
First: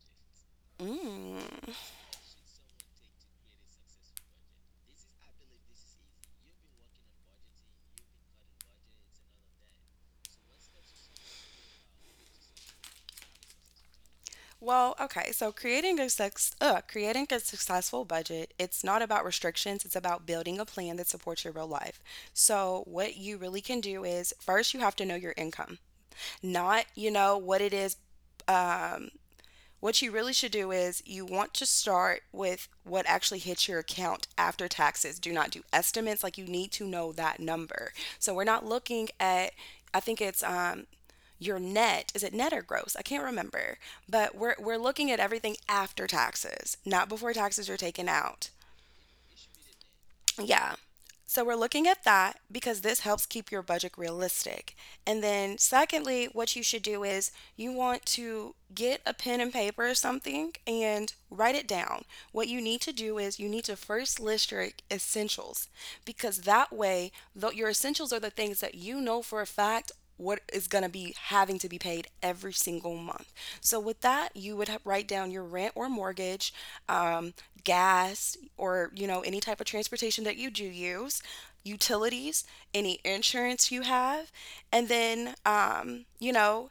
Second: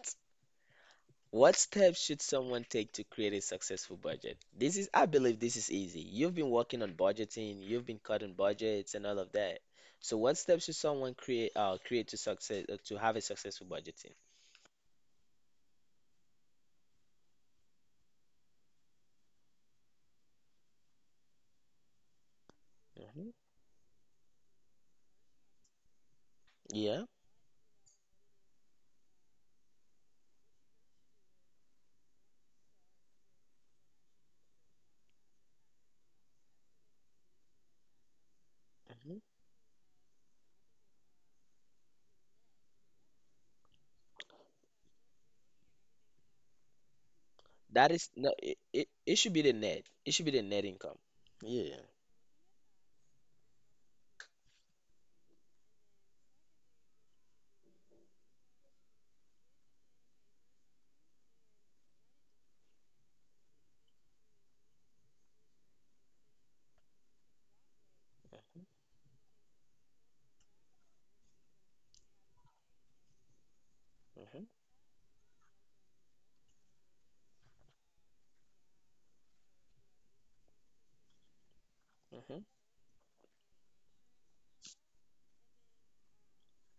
B: What
A: Mm.
B: steps should someone take to create a successful budget? This is, I believe this is easy. You've been working on budgeting, you've been cutting budgets and all of that. So what steps should someone create to success to have a successful budgeting?
A: Well, okay. So creating a sex, creating a successful budget, it's not about restrictions. It's about building a plan that supports your real life. So what
B: Hmm.
A: you really can do is first you have to know your income, not,
B: Yeah.
A: you know, what it is. Um, what you really should do is you want to start with what actually hits your account after taxes. Do not do estimates. Like, you need to know that number. So we're not looking
B: Hmm.
A: at. I think it's your net, is it net or gross, I can't remember, but we're looking at everything after taxes, not before taxes are
B: That
A: taken
B: is no,
A: out.
B: it, it should be the net. It should be the net
A: Yeah,
B: income.
A: so we're
B: Yeah.
A: looking at that because this helps keep your budget realistic. And then secondly, what you should do is you want to get a pen and paper or something and write it down. What you need to do is you need to first list your essentials, because that way, though, your essentials are the things that you know for a fact what is going to be having to be paid every single month. So with
B: Hmm.
A: that, you would ha- write down your rent or mortgage, um, gas, or, you know, any type of transportation that you do use,
B: Hmm.
A: utilities, any insurance you have, and then, you know,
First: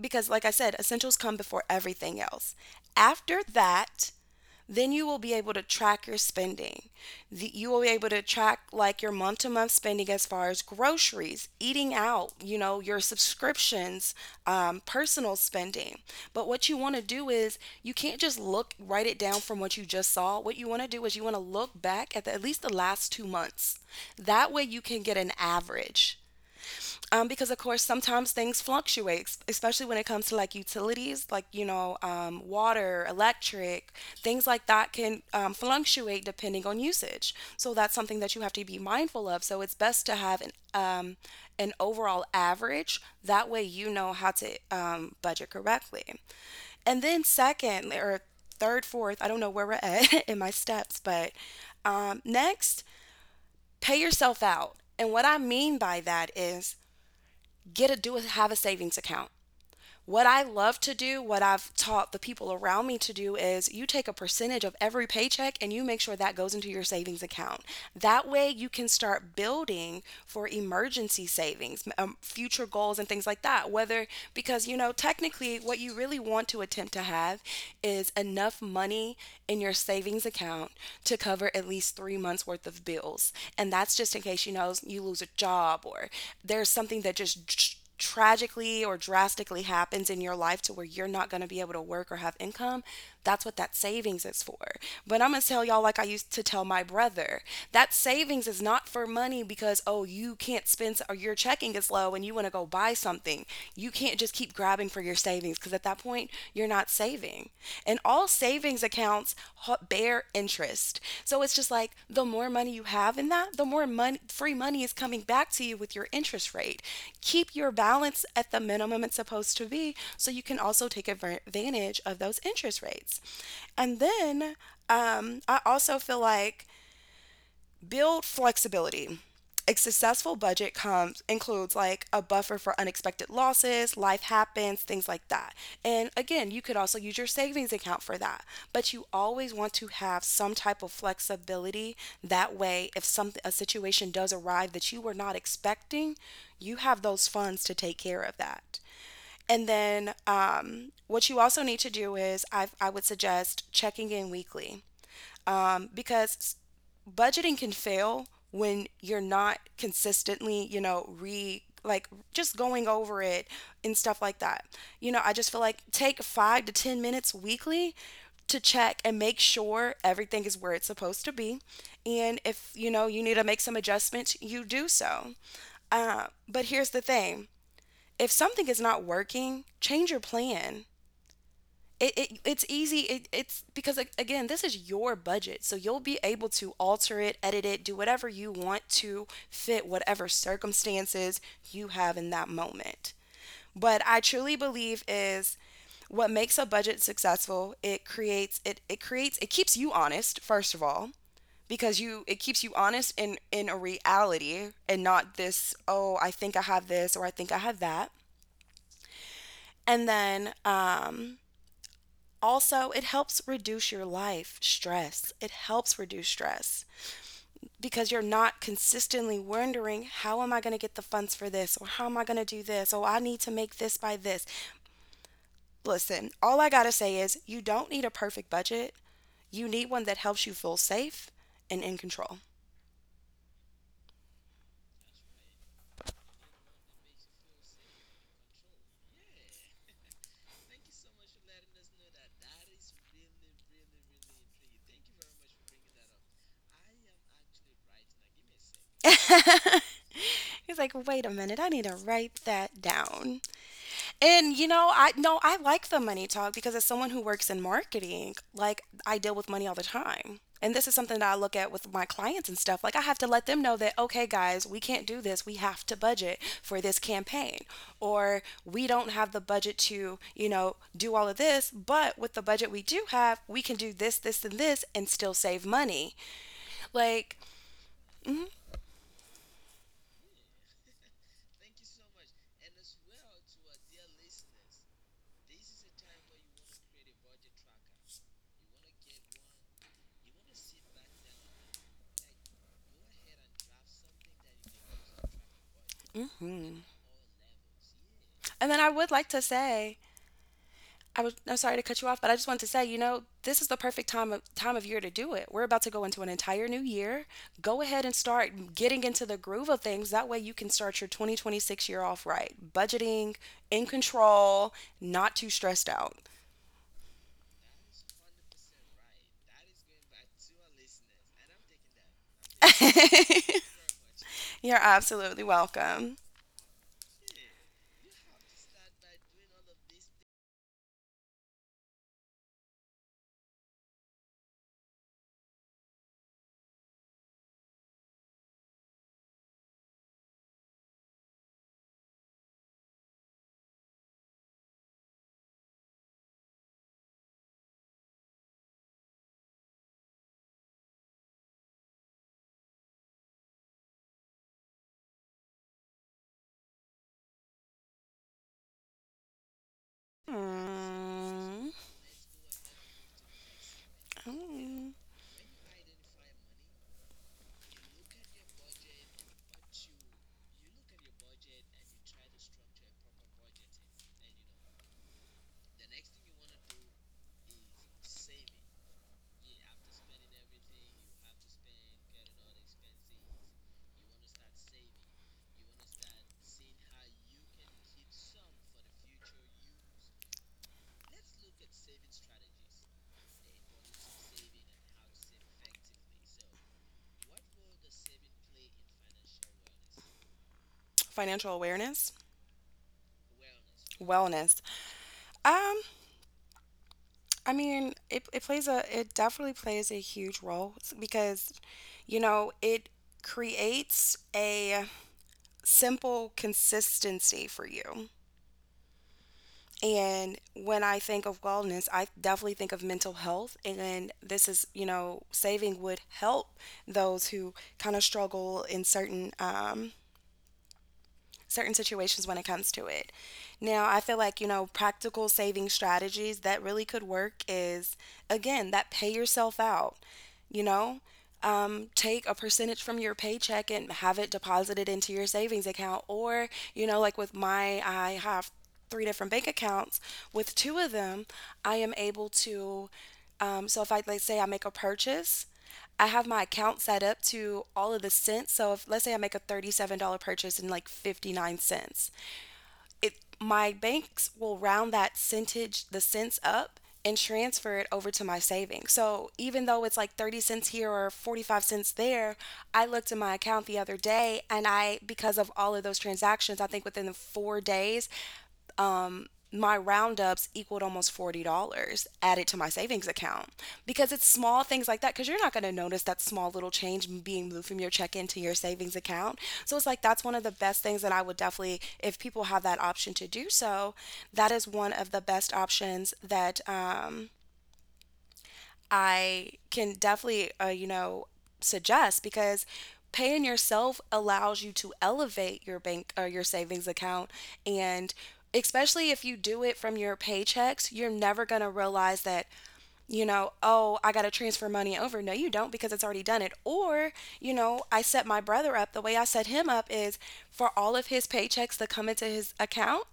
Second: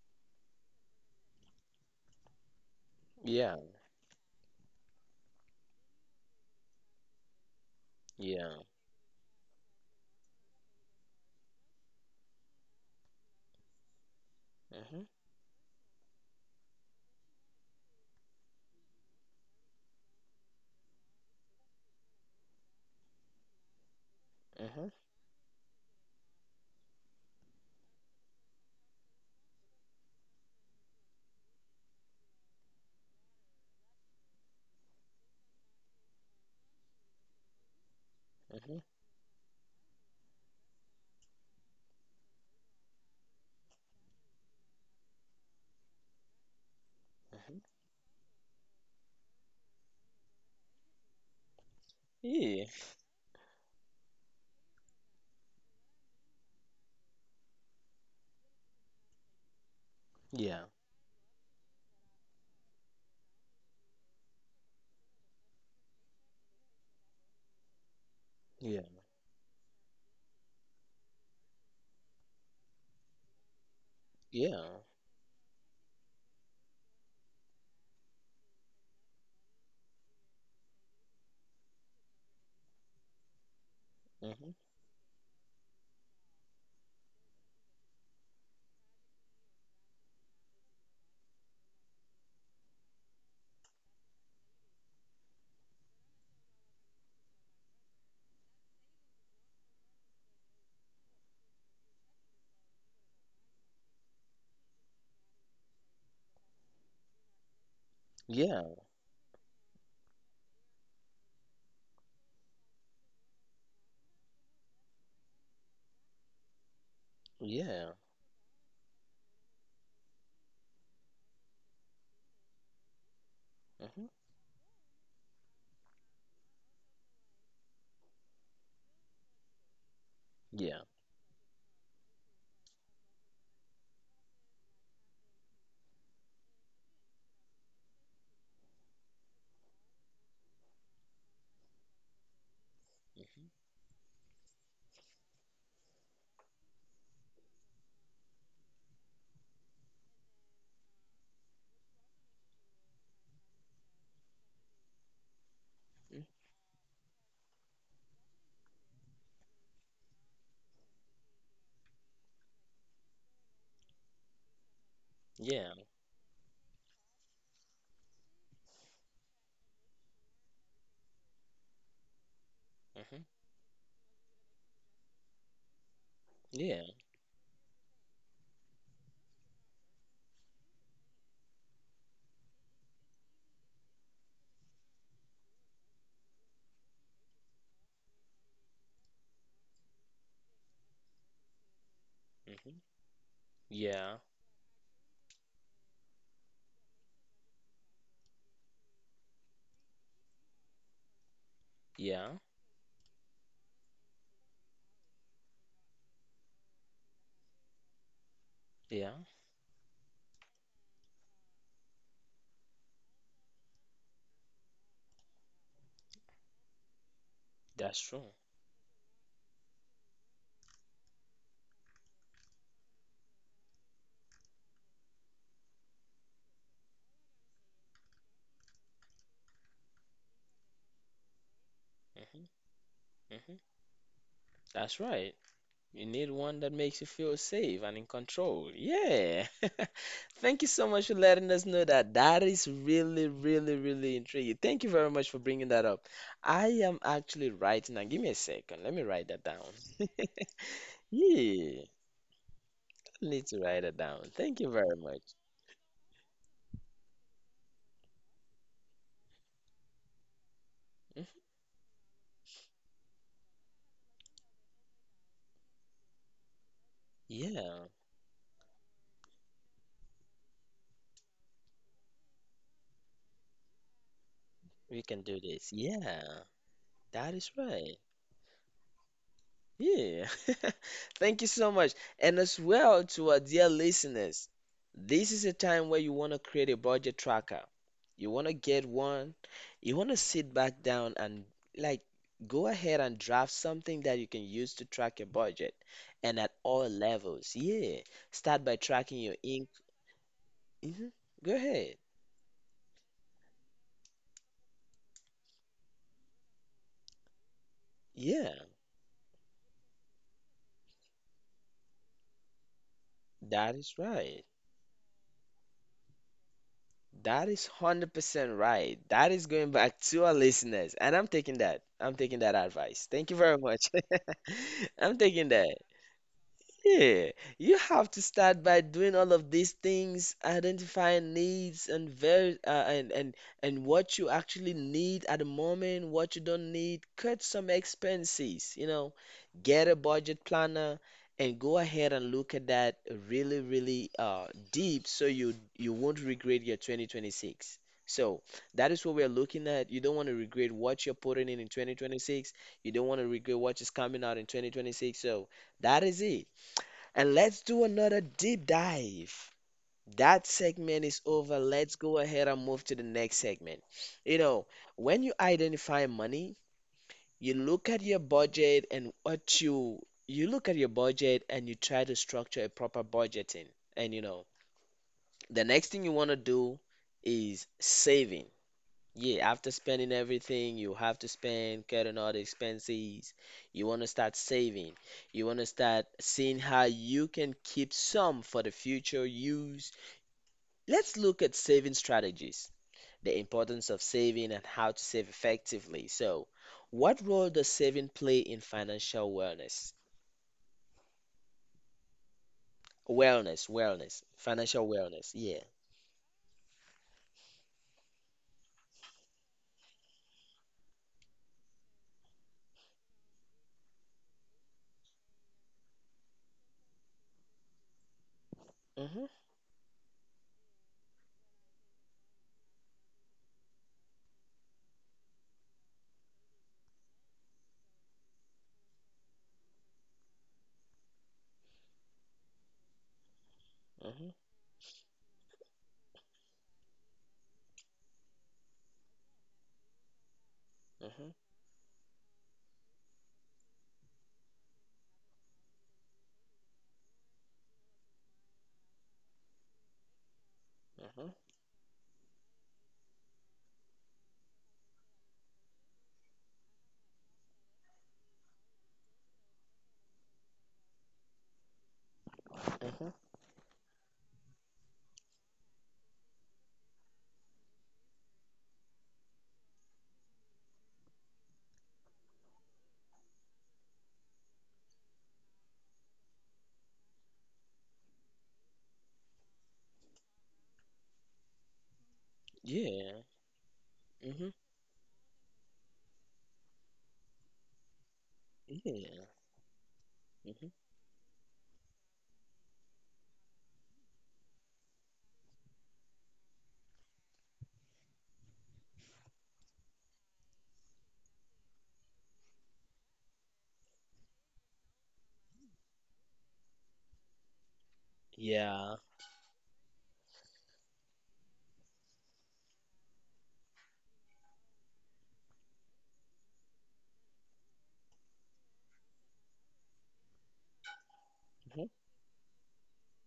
A: because like I said, essentials come before everything else. After
B: Yeah.
A: that, then you will be able to track your spending. The- you will be able to
B: Yeah.
A: track like your month to month spending as far as groceries, eating out, you know, your subscriptions,
B: Mm-hmm.
A: personal spending. But what you want to do is you can't just look, write it down from what you just saw. What you want to do is you want to look back at the, at least the last 2 months. That way you
B: Mhm.
A: can get an average. Because of course sometimes things fluctuate, es- especially when it comes to like utilities, like you know, water, electric, things like that can fluctuate depending on usage. So that's something that you have to be
B: Mhm.
A: mindful of. So it's best to have an overall average. That way you know how to budget correctly. And then
B: Mhm.
A: second or third, fourth, I don't know where we're at in my steps, but
B: Yeah.
A: next, pay yourself out. And what I mean by that is get a do have a savings account. What I
B: Yeah.
A: love to do, what I've taught the people around me to do is you take a percentage of every paycheck and you make sure that goes into your savings account. That way you
B: Yeah.
A: can start building for emergency savings, future goals and things like that. Whether
B: Yeah.
A: because you know technically what you really want to attempt to have is enough money in your savings account to cover at least 3 months worth of bills. And that's just in case you
B: Mhm.
A: know you lose a job or there's something that just tragically or drastically happens in your life to where you're not going to be able to work or have income, that's what that savings is for. But I'm going to tell y'all, like I used to tell my brother, that savings is not for money because, oh, you can't spend or your checking is low and you want to go buy something. You can't just keep grabbing for your savings because at that point, you're not saving saving. And all
B: Yeah.
A: savings accounts bear interest. So it's just like the more money you have in that, the more money, free money is coming back to you with your interest rate. Keep your
B: Yeah.
A: balance at the minimum it's supposed to be so you can also take advantage of those interest rates. And
B: Mhm.
A: then I also feel like build flexibility. A successful budget
B: Yeah.
A: comes includes like a buffer for unexpected losses, life happens, things like that. And again, you could also use your savings account for that. But you always want to have some type of flexibility that way if some
B: Mhm.
A: a situation does arrive that you were not expecting, you have those funds to take care of that. And then what you also need to do is I would suggest checking in weekly
B: Mm.
A: because budgeting can fail when you're not consistently, you know, re like just going over it and stuff like that. You know, I just feel
B: Yeah.
A: like take five to 10 minutes weekly to check and make sure everything is where it's supposed to be. And if, you know,
B: Mhm.
A: you need to make some adjustments, you do so. But
B: Yeah.
A: here's the thing, if something is not working, change your plan. It, it it's easy it, it's because, like, again, this is your budget, so you'll be able to alter it, edit it, do whatever you want to fit whatever circumstances you have in that
B: Mhm.
A: moment. But
B: Yeah.
A: I truly believe is what makes a budget successful, it keeps you honest first of all because you it
B: Yeah.
A: keeps you honest in a reality and not this, oh, I think I have this or I think I have that.
B: Yeah.
A: And then also, it helps reduce your life stress. It helps reduce stress
B: That's
A: because you're
B: true.
A: not consistently wondering, how am I going to get the funds for this? Or how am I going to do this? Oh, I need to make this by this. Listen, all I got to say is you don't need a perfect budget. You need one that helps you feel safe and in control.
B: Mhm. Mhm. That's right. You need one that makes you feel safe and in control. Yeah. Thank you so much for letting us know that. That is really, really, really intriguing. Thank you very much for bringing that up. I am actually writing now. Give me a second. Let me write that down.
A: He's like, wait a minute, I
B: Yeah,
A: need to write that
B: I need
A: down.
B: to write it down. Thank
A: And
B: you
A: you
B: very
A: know, I
B: much.
A: no, I like the money talk because as someone who works in marketing, like I deal with money all the time. And this is
B: Mhm.
A: something that I look at with my clients and stuff. Like I have to let them know that, okay guys, we can't do this. We have to budget for this
B: Yeah,
A: campaign or we don't have the budget to, you know, do all of this, but with the budget we do have, we can do this, this and
B: we
A: this
B: can
A: and
B: do
A: still
B: this.
A: save
B: Yeah,
A: money.
B: that is
A: Like
B: right. Yeah. Thank you so much. And as well to our dear listeners, this is a time where you want to create a budget tracker. You want to get one. You want to sit back down and like go ahead and draft something that you can use to track your budget and at all
A: mhm.
B: levels. Yeah. Start by
A: And then I
B: tracking your
A: would like
B: ink.
A: to say
B: Mhm. Go
A: I'm
B: ahead.
A: sorry to cut you off, but I just wanted to say, you know, this is the perfect time of year to do it. We're about to go into an entire new year. Go ahead and
B: Yeah.
A: start getting into the groove of things. That way you can start your 2026 year off right. Budgeting,
B: That is
A: in
B: right.
A: control, not too stressed out.
B: That is 100% right. That is going back to our listeners. And I'm taking that. I'm taking that advice. Thank you very much. I'm
A: You're
B: taking that.
A: absolutely welcome.
B: Yeah, you have to start by doing all of these things, identifying needs and very and what you actually need at the moment, what you don't need. Cut some expenses. Get a budget planner and go ahead and look at that really, really deep so you won't regret your 2026. So that is what we're looking at. You don't want to regret what you're putting in 2026. You don't want to regret what is coming out in 2026. So that is it. And let's do another deep dive. That segment is over.
A: Hmm.
B: Let's go ahead and move to the next segment. You know,
A: Hmm.
B: when you identify money, you look at your budget and what you look at your budget and you try to structure a proper budgeting. And you know, the next thing you want to do is saving. Yeah, after spending everything, you have to spend, cutting all the expenses. You want to start saving. You want to start seeing how you can keep some for the future use. Let's look at saving strategies, the importance of saving and how to save effectively. So, what role does saving play in financial wellness?
A: Financial awareness,
B: Wellness, wellness,
A: wellness.
B: financial wellness. Yeah.
A: Um, I mean, it definitely plays a huge role because, you know, it creates a simple consistency for you.
B: Mm-hmm.
A: And when I think of wellness, I definitely think of mental health. And this is, you know, saving would help those who kind of struggle in certain certain situations when it comes to it. Now, I feel
B: Mm-hmm.
A: like, you know, practical saving strategies that really could work is, again, that pay yourself out. You know,
B: Mm-hmm.
A: take a percentage from your paycheck and have it deposited into your savings account. Or, you know, like with my I have three different bank accounts. With two of
B: Mm-hmm.
A: them I am able to, so if I let's say I make a purchase, I have my account set up to all of the cents. So if let's say I make a $37 purchase and like 59 cents,
B: Mm-hmm.
A: it my banks will round that centage the cents up and transfer it over to my savings. So even though it's like 30 cents here or 45 cents there, I looked at my account the other day and I because of all of those transactions, I think within the 4 days, my roundups equaled almost $40 added to my savings
B: Yeah.
A: account because it's
B: Mm-hmm.
A: small things like that, because you're not going to notice that small little change being moved from your check-in to your savings
B: Yeah.
A: account. So it's like that's one of the
B: Mm-hmm.
A: best things that I would definitely, if people have that option to do so, that is one of the best options that, I can definitely, you know, suggest because paying yourself allows you to elevate your bank or your savings account. And
B: Yeah.
A: especially if you do it from your paychecks, you're never going to realize that, you know, oh, I got to transfer money over. No, you don't because it's already done it. Or, you know, I set my brother up. The way I set him up is for all of his
B: Mm-hmm.
A: paychecks that come into his account,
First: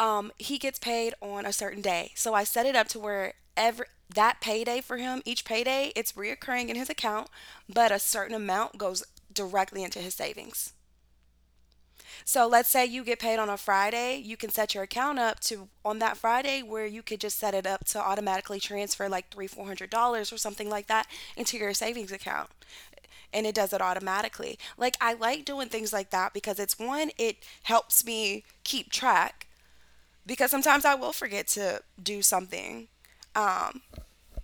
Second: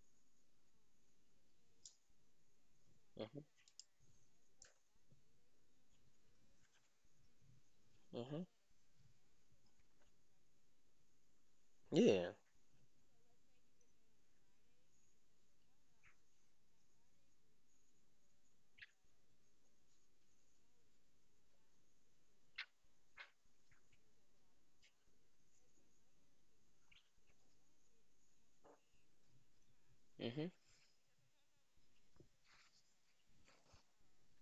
A: he gets paid on a certain day. So I set it up to where
B: mm-hmm.
A: every that payday for him, each payday, it's reoccurring in his account, but a certain
B: Mhm.
A: amount goes directly into his savings.
B: Yeah.
A: So let's say you get paid on a Friday, you can set your account up to on that Friday where you could just set it up to automatically transfer like three, $400 or something like that into your savings account. And it does it automatically. Like, I like doing things like that because it's one, it helps me keep track because
B: Mhm.
A: sometimes I will forget to do something. Um,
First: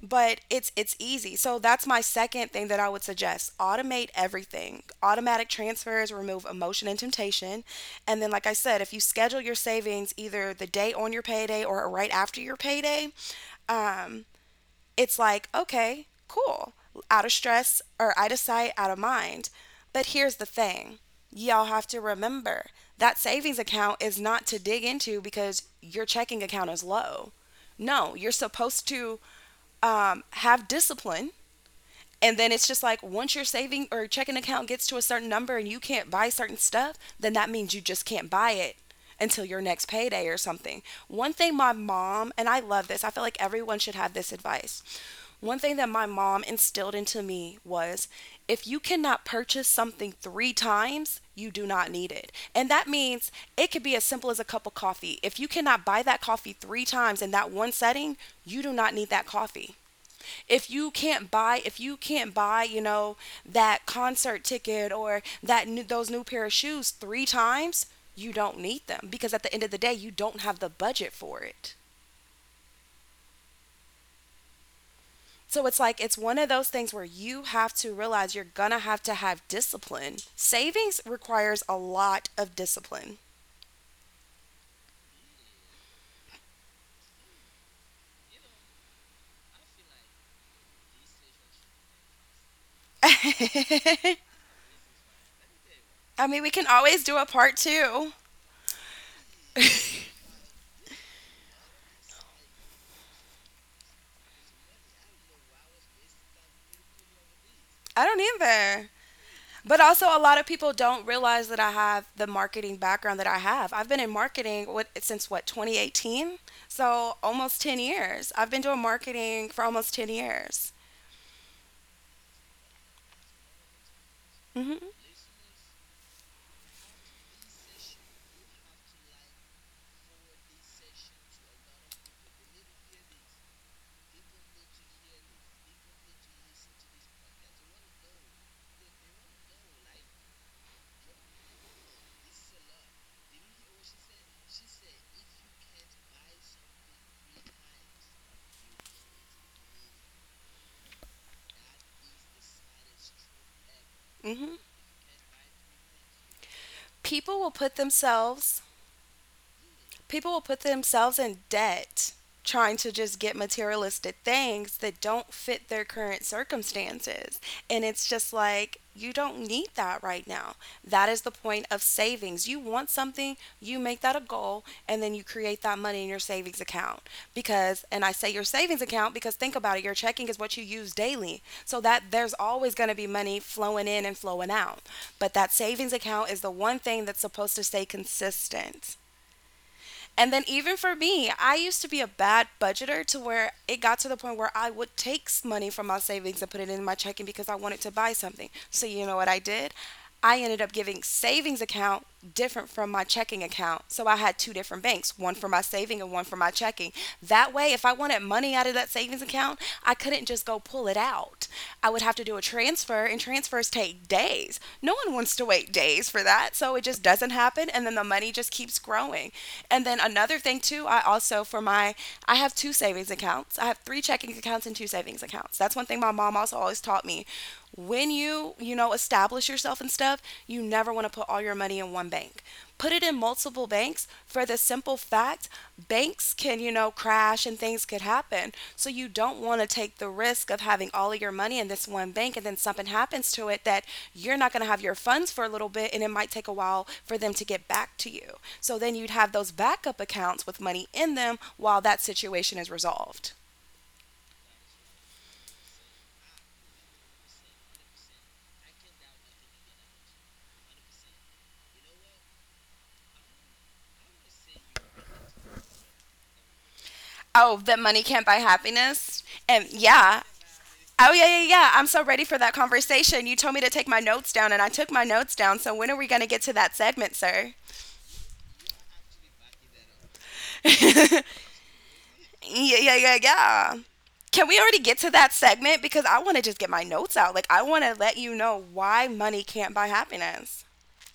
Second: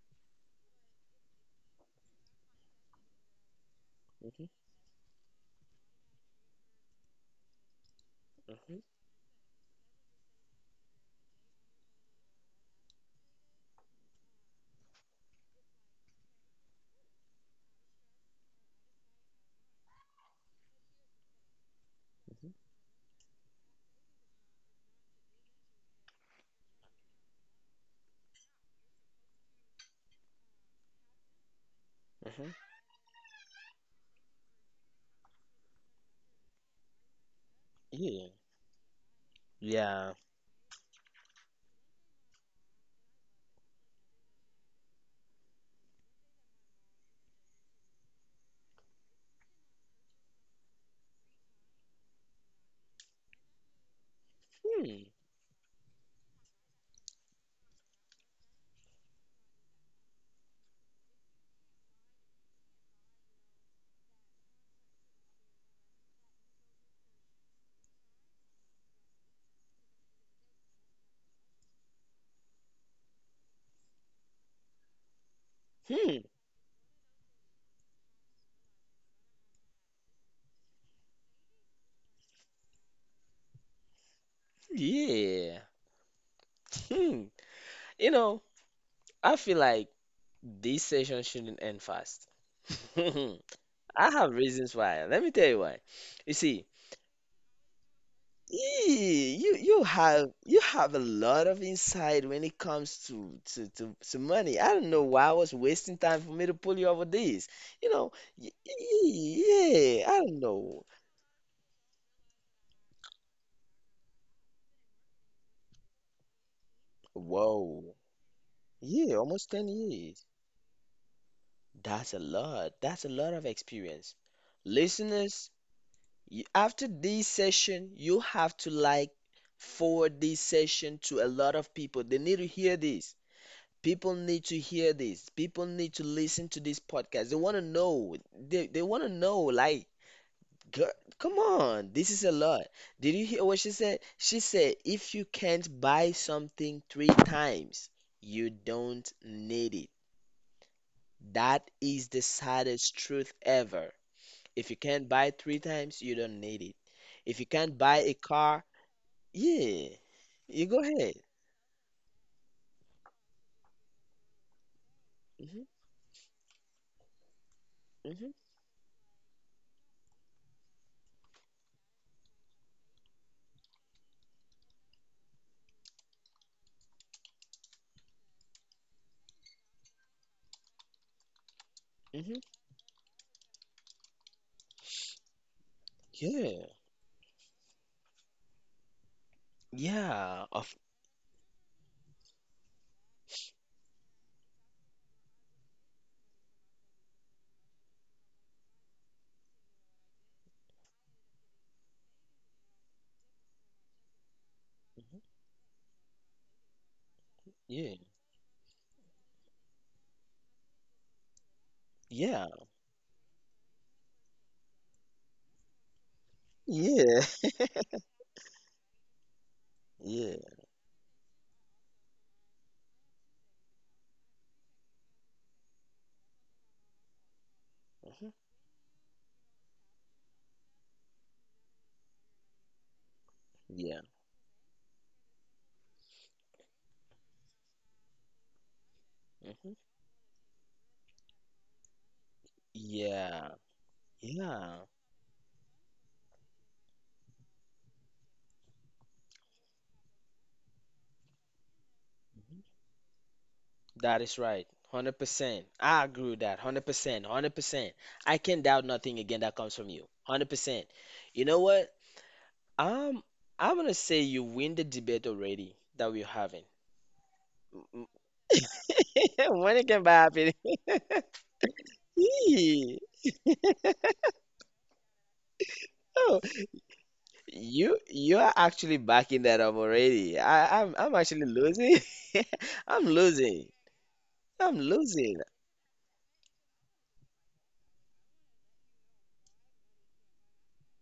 A: but it's easy. So that's my second thing that I would suggest. Automate
B: Mhm.
A: everything. Automatic transfers remove emotion and temptation. And then like I
B: Mhm.
A: said, if you schedule your savings either the day on your payday or right after your payday, um, it's like, okay, cool. Out of stress, or out of sight, out of mind. But here's the thing, y'all have to
B: Mhm.
A: remember that savings account is not to dig into because your checking account is low. No, you're supposed to, have discipline. And then
B: Mhm.
A: it's just like once your saving or checking account gets to a certain number and you can't buy certain stuff, then that means you just
B: Yeah.
A: can't buy it until your next
B: Yeah.
A: payday or something. One thing my mom, and I love this, I feel like everyone should have this advice. One thing that my mom instilled into me was if you cannot purchase something 3 times, you do not need it. And that means it could be as simple as a cup of
B: Hmm.
A: coffee. If you cannot buy that coffee 3 times in that one setting, you do not need that coffee. If you can't buy, you know, that concert ticket or those new pair of shoes 3 times, you don't need them because at the end of the day, you don't have the budget for it. So it's like it's
B: Hmm.
A: one of those things where you have to realize you're going to have discipline. Savings requires a lot of discipline.
B: Yeah. Hmm. You know, I feel like this session shouldn't end fast. I
A: I
B: have reasons why. Let me tell you why. You
A: mean, we can
B: see,
A: always do a part 2.
B: eh, you have a lot of insight when it comes to money. I don't know why I was wasting time for me to pull you over this. You
A: I
B: know,
A: don't either. But also,
B: yeah,
A: a
B: I
A: lot
B: don't
A: of people
B: know.
A: don't realize that I have the marketing background that I have. I've been in marketing what, since what, 2018? So almost 10
B: Whoa.
A: years. I've been doing
B: Yeah, almost
A: marketing
B: 10
A: for almost 10
B: years.
A: years.
B: That's a lot. That's a lot of experience.
A: Hmm.
B: Listeners, you, after this session, you have to like forward this session to a lot of people. They need to hear this. People need to hear this. People need to listen to this podcast. They want to know. They want to know, like, girl, come on. This is a lot. Did you hear what she said? She said, if you can't buy something three times, you don't need it. That is the saddest truth ever.
A: Hmm.
B: If you can't buy three times, you don't need it. If you
A: People will
B: can't
A: put
B: buy a car,
A: themselves
B: yeah,
A: People will
B: you
A: put
B: go ahead.
A: themselves in debt trying to just get materialistic things that don't
B: Hmm.
A: fit their current circumstances. And it's
B: Hmm.
A: just like, you don't need that right now. That is the point of savings. You want something, you make that a goal, and then you create that money in your savings account. Because, and I say your savings account because think about it, your checking is what you use daily. So that
B: Hmm.
A: there's always going to be money flowing in and flowing out. But that savings account is the
B: Yeah,
A: one thing that's supposed to stay consistent. And
B: yeah,
A: then
B: of,
A: even for me, I used to be a bad budgeter to where it got to the point where I would take money from my savings and put it in my checking because I wanted to buy something. So you know what I did? I ended up giving savings account different from my checking account. So I had two different banks,
B: mhm,
A: one for my saving and one for my checking. That way, if I
B: yeah,
A: wanted money out of that savings account, I couldn't just go pull it out. I would have to do a
B: yeah,
A: transfer, and transfers take days. No one wants to wait days for that. So it just
B: yeah,
A: doesn't happen. And then the money just keeps growing. And then another
B: yeah,
A: thing, too, I also, for my, I have two savings accounts. I have three checking accounts and two savings accounts. That's one thing my mom also always taught me. When
B: hmm,
A: you know establish yourself and stuff, you never want to put all your money in one bank. Put it in multiple
B: yeah,
A: banks for the simple fact banks can, crash and things could happen, so you don't want to
B: hmm,
A: take the risk of having all of your money in this one bank and then something happens to
B: yeah,
A: it that you're not going to have
B: yeah.
A: your funds for a little bit and it might take a while for them to get back to you. So then you'd have those backup accounts with money in them while that situation
B: Mhm.
A: is resolved.
B: That is right. 100%. I agree with that. 100%. 100%. I can doubt nothing again that comes from you. 100%. You know what? Um, I'm gonna say you win the debate already that we're having.
A: Oh, that money can't buy happiness. And
B: When it can
A: yeah,
B: happen.
A: oh yeah, yeah, yeah. I'm so ready for that
B: Eee.
A: conversation. You told me to take my notes down, and I took my notes down. So when are we gonna get
B: Oh,
A: to that segment, sir?
B: you are actually backing that up already. I'm
A: Yeah,
B: actually losing.
A: yeah,
B: I'm
A: yeah,
B: losing.
A: yeah. Can we already
B: I'm
A: get to that
B: losing.
A: segment? Because I want to just get my notes out. Like, I want to let you know why money can't buy happiness.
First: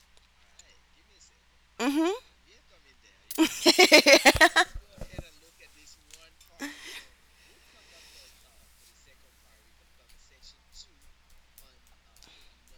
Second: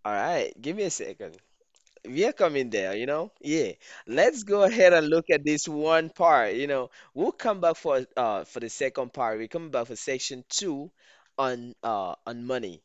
B: All right, give me a second.
A: Mm hmm.
B: We are coming there, you know? Yeah. Let's go ahead and look at this one part. We'll come back for the second part. We come back for section two on money.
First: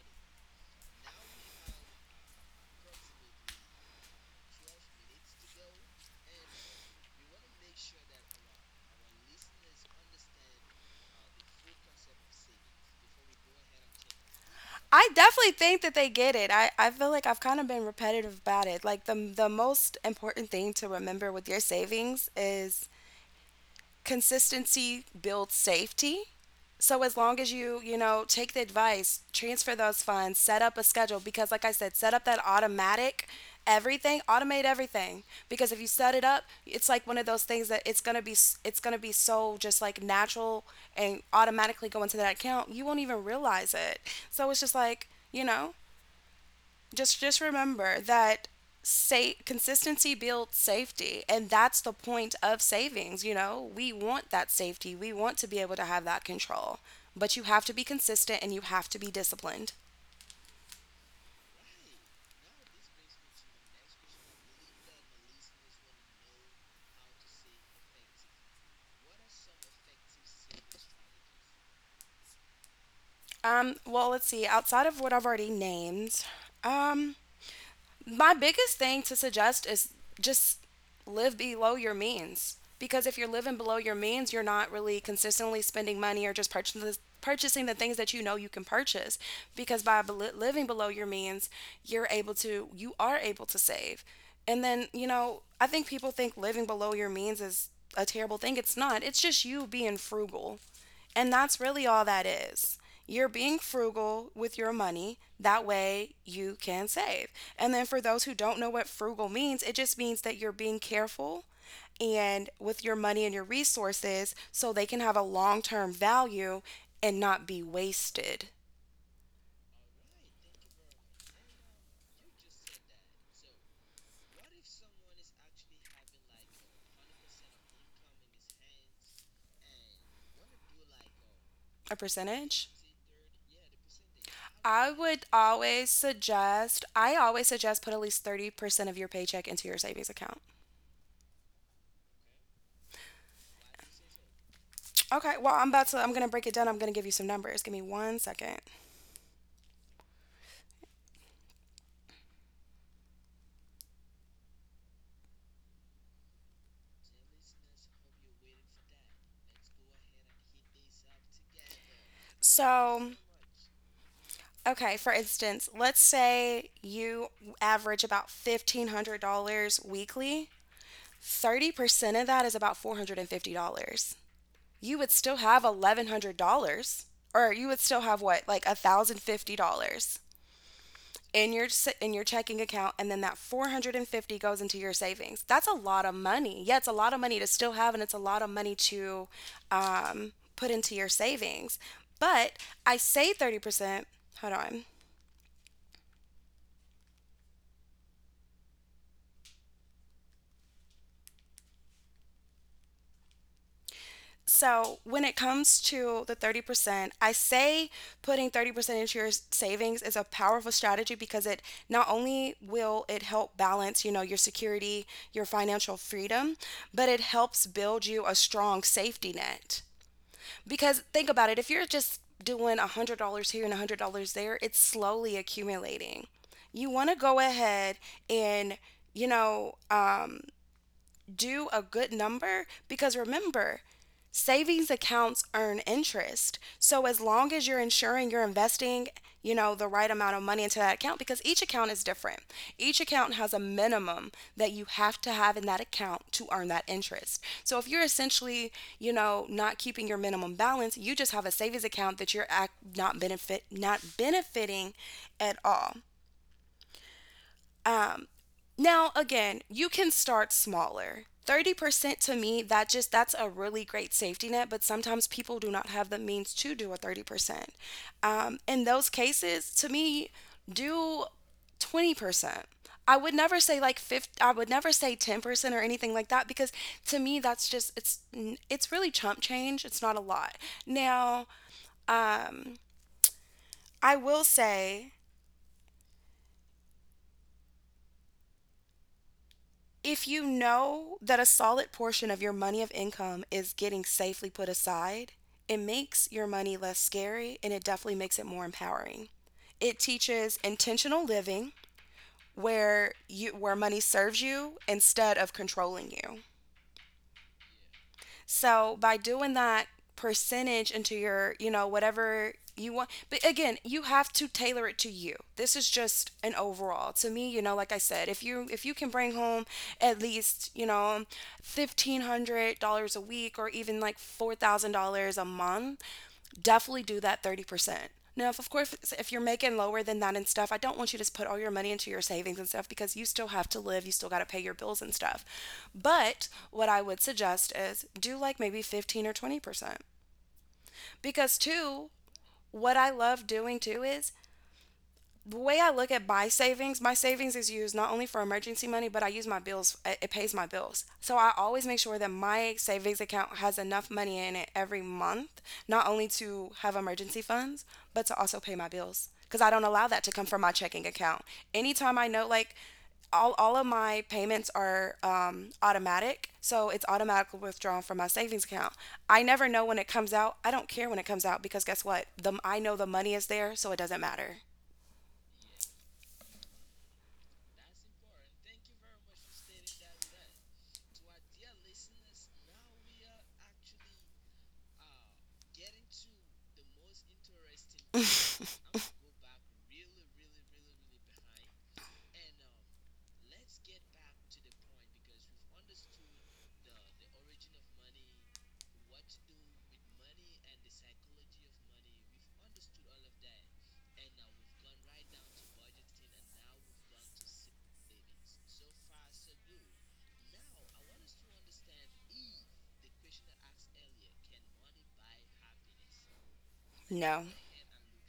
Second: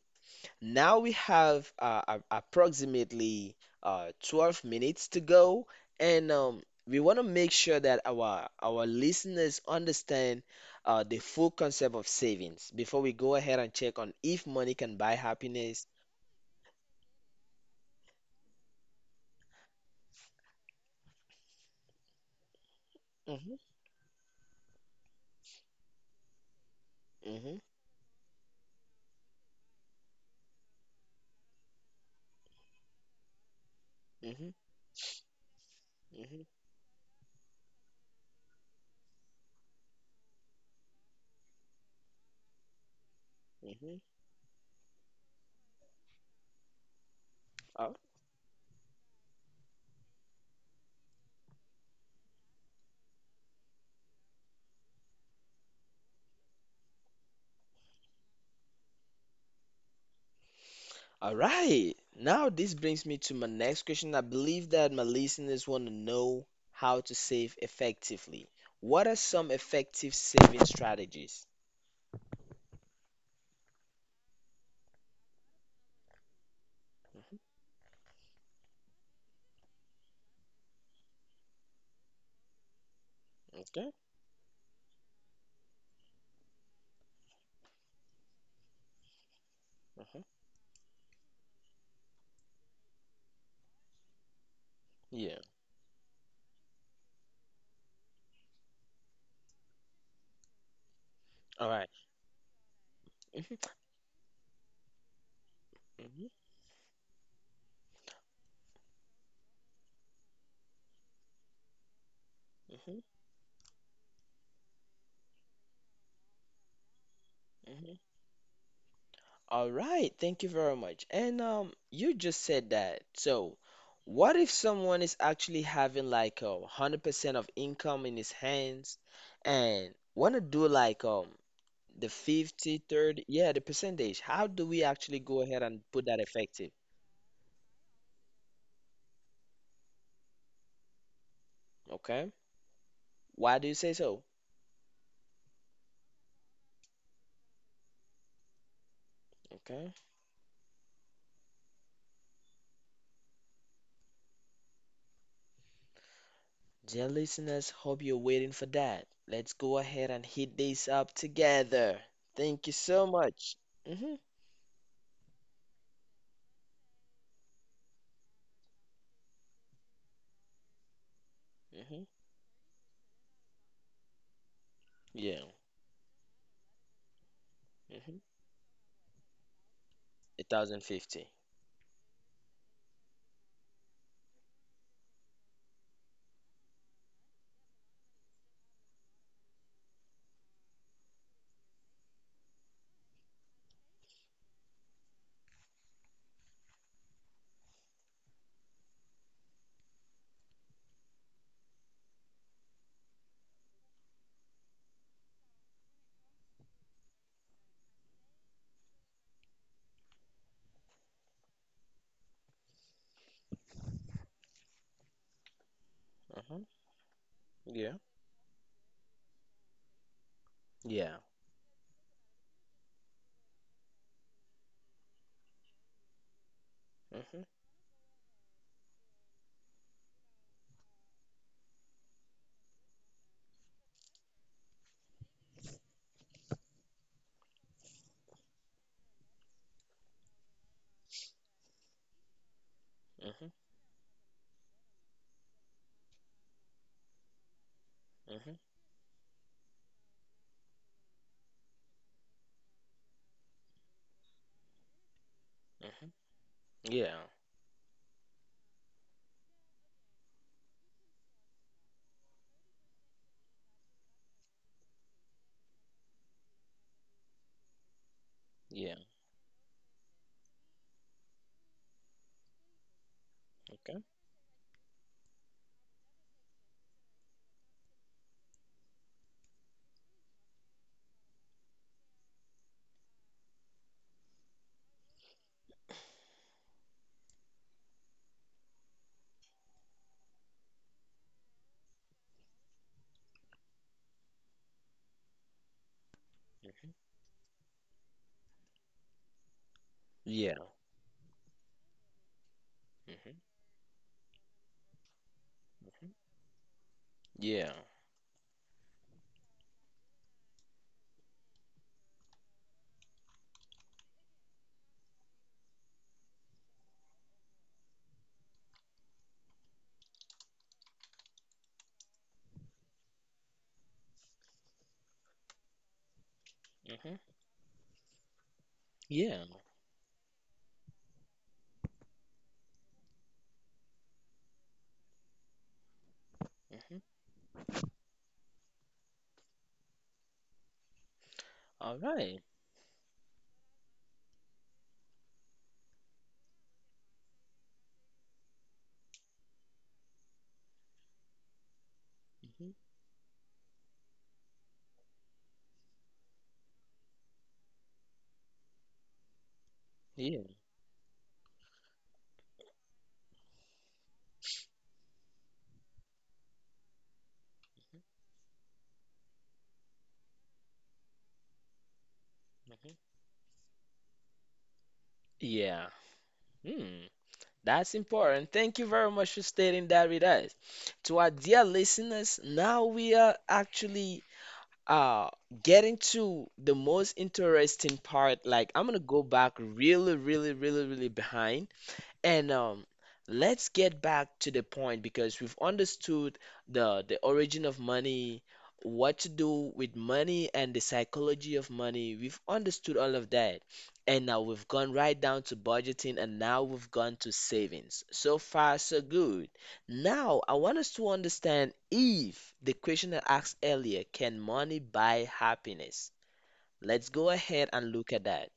B: Now we have approximately 12 minutes to go, and we want to make sure that our listeners understand the full concept of savings before we go ahead and check on if money can
A: I
B: buy
A: definitely think
B: happiness.
A: that they get it. I feel like I've kind of been repetitive about it. Like, the most important thing to remember with your savings is
B: Mhm,
A: consistency builds safety. So as long as
B: mhm,
A: you, you know, take the advice, transfer those funds, set up a schedule, because like I said, set up that automatic everything,
B: mhm,
A: automate everything, because if you set it
B: mhm,
A: up, it's like one of those things that it's going to be it's going to be so just like natural and automatically go into that account. You won't even realize
B: mhm.
A: it. So it's just like, you know, just
B: Al-
A: remember that, say consistency builds safety, and that's the point of savings. You know, we want that safety, we want to be able to have that control, but you have to be consistent and you have to be disciplined.
B: All right. Now this brings me to my next question. I believe that my listeners want to know how to save effectively. What are some effective saving strategies?
A: Um, well, let's see, outside of what I've already named, um
B: Mm-hmm.
A: my biggest thing to suggest is just live below your means, because if you're living below
B: Okay.
A: your means you're not really consistently spending money or just purchasing the things that you know you can purchase. Because
B: Uh
A: by
B: huh.
A: living below your means you are able to save. And then, you
B: Yeah.
A: know, I think people think living below your means is a terrible thing. It's not, it's just you being frugal, and that's
B: All right.
A: really all that is. You're being
B: Mm-hmm.
A: frugal with your money. That way
B: Mm-hmm.
A: you can save. And then for those who don't know what frugal means, it just means that you're being careful and
B: Mm-hmm.
A: with your money and your resources, so they can have a long term value and not be
B: Mm-hmm.
A: wasted.
B: All right. Thank you very much. And you just said that. So, what if someone is actually having like 100% of income in his hands, and want to do like
A: A
B: the 50,
A: percentage?
B: 30, yeah, the percentage. How do we
A: I
B: actually
A: would
B: go ahead and
A: always
B: put that effective?
A: suggest, I always suggest put at least 30% of your paycheck into your savings account.
B: Okay. Why do you say so?
A: Okay, well, I'm going to break it down. I'm going to give you some numbers. Give me one second.
B: Okay. Dear listeners, hope you're waiting for that. Let's go ahead and hit this up together. Thank you so
A: So,
B: much. Mhm.
A: okay, for instance, let's say you average about $1,500 weekly.
B: Mhm.
A: 30% of that is about $450. You would
B: Yeah.
A: still have $1,100, or you would still
B: Mhm.
A: have what? Like $1,050
B: 1,050.
A: in your in your checking account, and then that 450 goes into your savings. That's a lot of money. Yeah, it's a lot of money to still have, and it's a lot of money to, put into your savings. But I say 30%, hold on. So when it comes to the 30%, I say putting 30% into your savings is a powerful strategy because it, not only will it help balance, you know, your security, your financial
B: Mhm.
A: freedom, but it helps
B: Yeah.
A: build you a strong safety net. Because
B: Yeah.
A: think about it, if you're just doing $100 here and $100 there, it's slowly accumulating. You want to
B: Mhm.
A: go ahead and, you know, do a good number because, remember, savings accounts earn interest. So as long as you're ensuring you're investing, you know, the right amount of money into that account, because each account is different. Each account
B: Mhm.
A: has a minimum that you have to have in that account to earn that interest. So if you're
B: Mhm.
A: essentially, you know, not keeping your minimum balance, you just have a savings account that you're not benefiting at all.
B: Mhm. Yeah.
A: Now, again, you can start smaller. 30% to me, that's a really great safety net, but sometimes people do not have the means to do a 30%.
B: Yeah.
A: In those cases, to me, do 20%. I would never say
B: Okay.
A: like 50, I would never say 10% or anything like that, because to me that's just, it's really chump change. It's not a lot. Now, um I will say if you know that a solid portion of your money of income is getting safely put aside, it makes your money
B: Mhm.
A: less scary and it definitely makes it more empowering. It
B: Yeah.
A: teaches intentional living where
B: Mhm.
A: you where money serves you instead of
B: Mhm.
A: controlling you.
B: Yeah.
A: So by doing that percentage into your, you know, whatever you want, but again, you have to tailor it to you. This is just an overall. To me, you know, like I said, if you can bring home at least, you know, $1,500 a week or even like $4,000 a month, definitely
B: Mhm.
A: do that 30%. Now, if of course, if
B: Yeah.
A: you're making lower than that and stuff, I don't want you to put all your money into your savings and stuff, because you still have to live, you still got to pay your bills and stuff. But
B: Mhm.
A: what I would suggest is do like maybe 15 or 20%. Because,
B: All
A: two,
B: right.
A: what I love doing too is, the way I look at my savings is used not only for emergency money, but I use my bills. It pays my bills. So I always make sure that
B: Mhm.
A: my savings account has enough money in it every month, not only to have emergency funds, but to also pay my bills. Because I don't allow
B: Yeah.
A: that to come from my checking account. Anytime I know, like, all of my payments are automatic, so it's automatically withdrawn from my savings account. I never know when it comes out. I don't care when it comes out because, guess what? The,
B: Mhm.
A: I know the money is there, so it doesn't matter.
B: Yeah. Hmm. That's important. Thank you very much for stating that with us. To our dear listeners, now we are actually uh getting to the most interesting part. Like I'm gonna go back really, really, really, really behind and let's get back to the point because we've understood the origin of money, what to do with money, and the psychology of money. We've understood all of that. And now we've gone right down to budgeting and now we've gone to savings. So far, so good. Now, I want us to understand if the question I asked earlier, can money buy happiness? Let's go ahead
A: No.
B: and look at that.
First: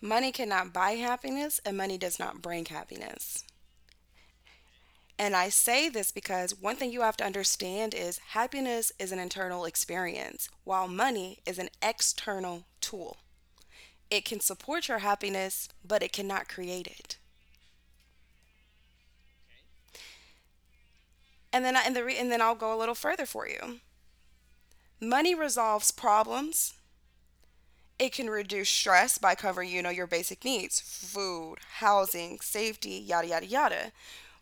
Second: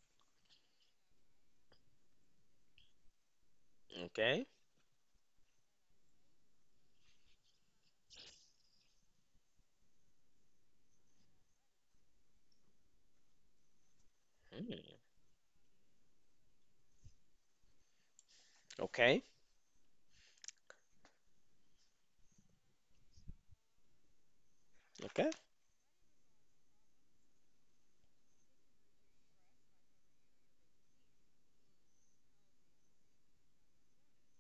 A: Money cannot buy happiness, and money does not bring happiness.
B: Okay?
A: And I say this because one thing you have to understand is happiness is an internal experience, while money is an external tool. It can support your
B: Mm,
A: happiness, but it cannot create it.
B: okay.
A: And then I'll go a little further for you.
B: Okay.
A: Money resolves problems. It can reduce stress by covering, you know, your basic needs, food, housing, safety, yada, yada, yada.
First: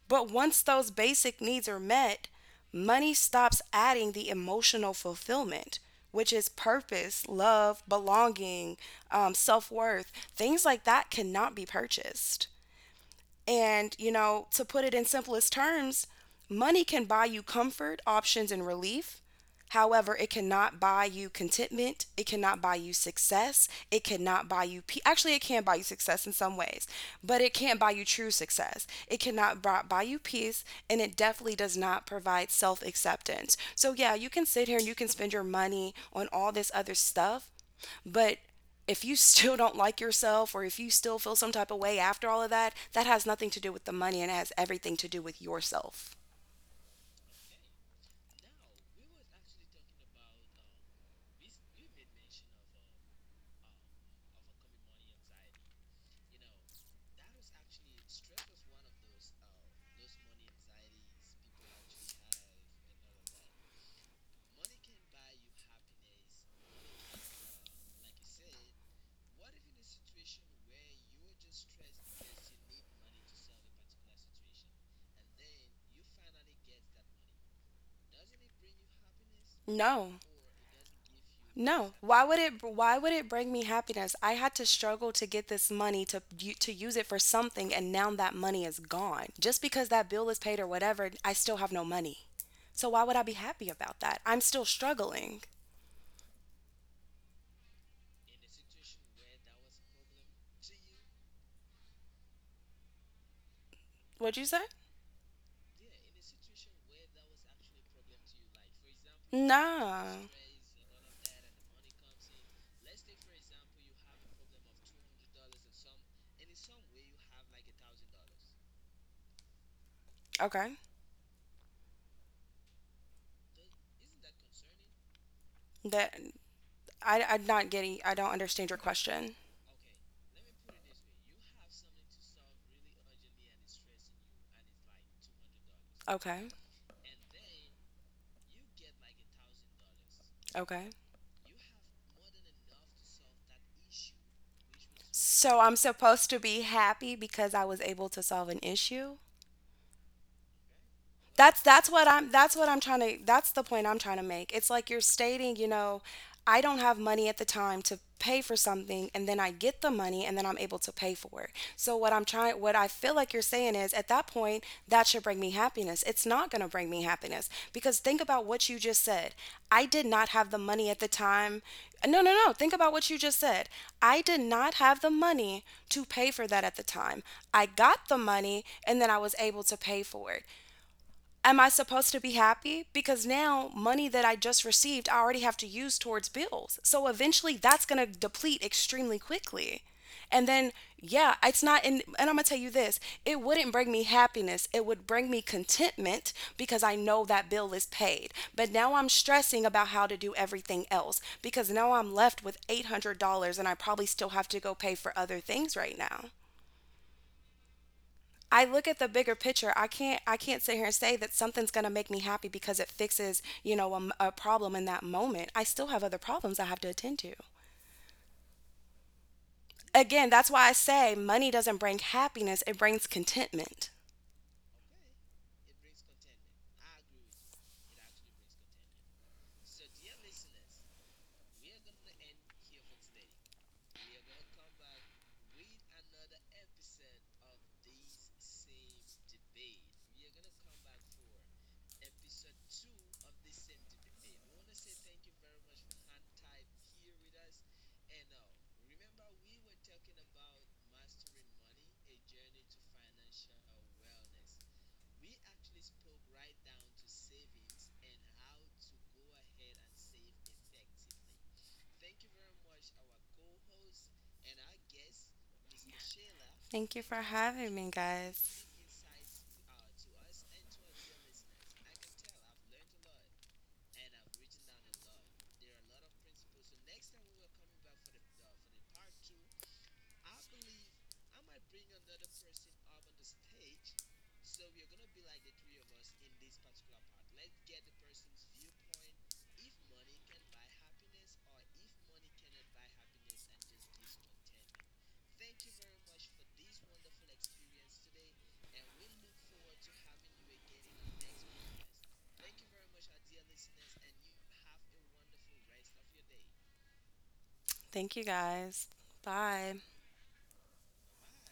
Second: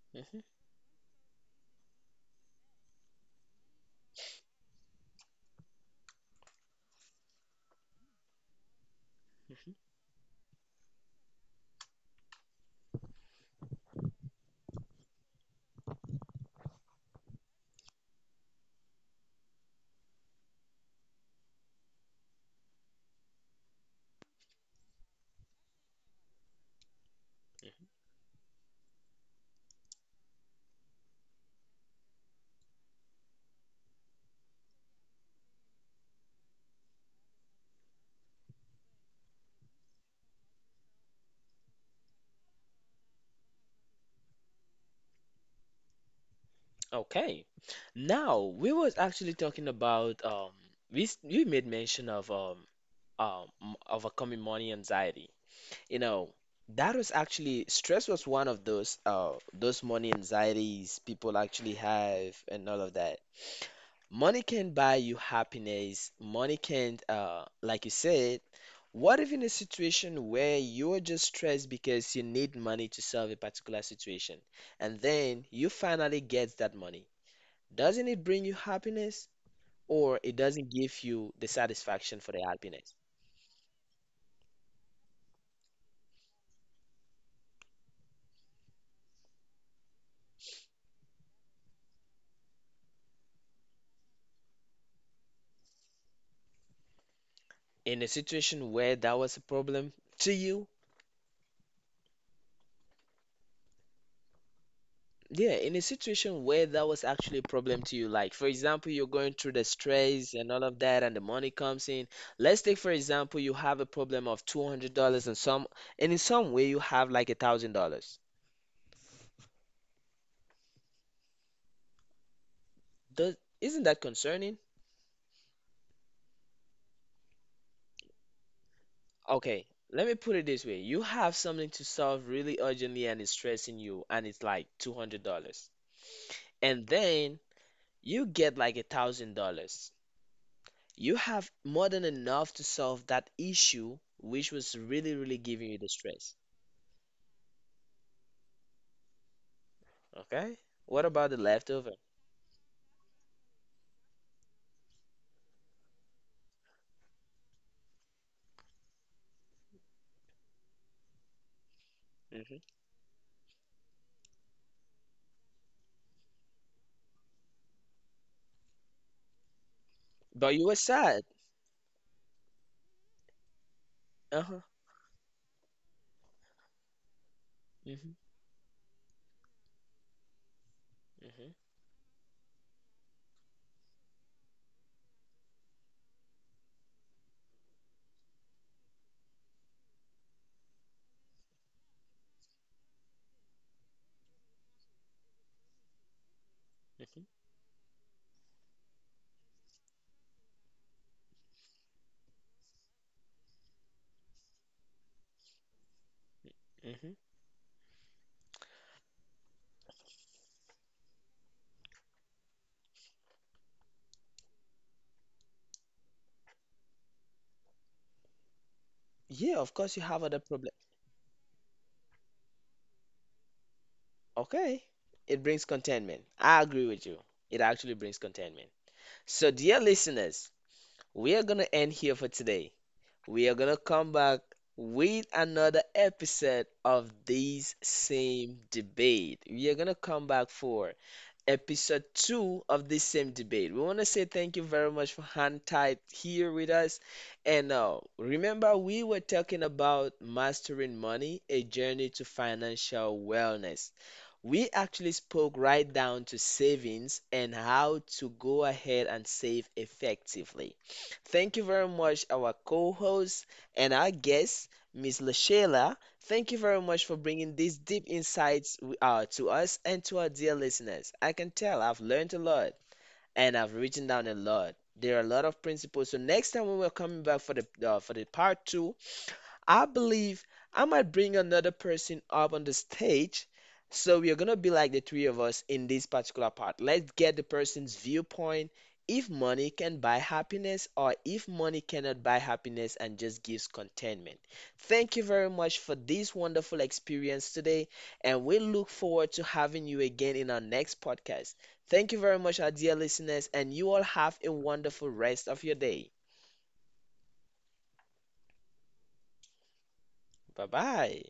A: But
B: Mhm.
A: once those basic needs are met, money stops adding the emotional fulfillment, which is purpose, love, belonging, self worth. Things like that cannot be purchased. And, you know, to put it in simplest terms, money can buy you comfort, options, and relief. However, it cannot buy you contentment. It cannot buy you success. It cannot buy you, actually, it can buy you success in some ways, but it can't buy you true success. It cannot buy you peace, and it definitely does not provide self acceptance. So, yeah, you can sit here and you can spend your money on all this other stuff, but if you still don't like yourself or if you still feel some type of way after all of that, that has nothing to do with the money and it has everything to do with yourself.
B: Okay. Now we was actually talking about we made mention of overcoming money anxiety. You know, that was actually stress was one of those money anxieties people actually have and all of that. Money can buy you happiness. Money can't like you said, what if in a situation where you're just stressed because you need money to solve a particular situation and then you finally get that money? Doesn't it bring you happiness,
A: No.
B: or it doesn't give you the
A: No.
B: satisfaction for the
A: Why
B: happiness?
A: would it bring me happiness? I had to struggle to get this money to use it for something, and now that money is gone. Just because that bill is paid or whatever, I still have no money. So why would I be happy about that? I'm still struggling.
B: In a situation where that was a problem to you,
A: What'd you say?
B: yeah, in a situation where that was actually a problem to you, like for example, you're going through the
A: Nah.
B: stress and all of that, and the money comes in. Let's take for example, you have a problem of $200 and some, and in some way you have like $1,000.
A: Okay.
B: Does Isn't that concerning?
A: That, I I'm not getting I don't understand your question.
B: Okay, let me put it this way. You have something to solve really urgently and it's stressing you, and it's like $200,
A: Okay.
B: and then you get like $1,000.
A: Okay.
B: You have more than enough to solve that issue, which was really, really
A: So I'm
B: giving you the
A: supposed to
B: stress.
A: be happy because I was able to solve an issue?
B: Okay? What about the leftover?
A: That's what I'm trying to That's the point I'm trying to make. It's like you're stating, you know, I don't have money at the time to pay for something, and then I get the money, and then I'm able to pay for it. So what I'm trying
B: Hmm.
A: what I feel like you're saying is at that point that should bring me happiness. It's not going to bring me happiness because think about what you just said. I did not have the
B: But you were
A: money at the
B: sad.
A: time. No, no, no. Think about what you just said. I did
B: Uh huh.
A: not have the money to pay for that at the time. I got the
B: Hmm.
A: money and then I was able to pay for it. Am
B: Hmm.
A: I supposed to be happy? Because now money that I just received, I already have to use towards bills. So eventually that's going to deplete extremely quickly. And then, yeah, it's not, and I'm going to tell you this, it wouldn't bring me happiness. It would bring me contentment because I know
B: Hmm.
A: that bill is paid. But now I'm stressing about how to do everything else, because now I'm left with $800 and I probably still have to go pay for other things right now.
B: Hmm.
A: I look at the bigger picture. I can't sit here and say that something's going to make me happy because it fixes, you know, a problem in that moment. I still have other problems I have to attend to.
B: Yeah, of course you
A: Again,
B: have other
A: that's why I
B: problems.
A: say money doesn't bring happiness, it brings contentment.
B: Okay. It brings contentment. I agree with you. It actually brings contentment. So, dear listeners, we are gonna end here for today. We are gonna come back with another episode of this same debate. We are gonna come back for episode two of this same debate. We wanna say thank you very much for hang tight here with us. And remember, we were talking about mastering money, a journey to financial wellness. We actually spoke right down to savings and how to go ahead and save effectively. Thank you very much, our co host and our guest, Miss LaShayla. Thank you
A: Thank you for
B: very much for
A: having me,
B: bringing these deep
A: guys.
B: insights to us and to our dear listeners. I can tell I've learned a lot and I've written down a lot. There are a lot of principles. So next time when we're coming back for the part two, I believe I might bring another person up on the stage. So we are gonna be like the three of us in this particular part. Let's get the person's viewpoint. If money can buy happiness, or if money cannot buy happiness and just gives contentment. Thank you very much for this wonderful experience today, and we look forward to having you again in our next podcast. Thank you very much, our dear listeners, and you all have a wonderful rest of your day.
A: Thank you guys. Bye.
B: Bye bye.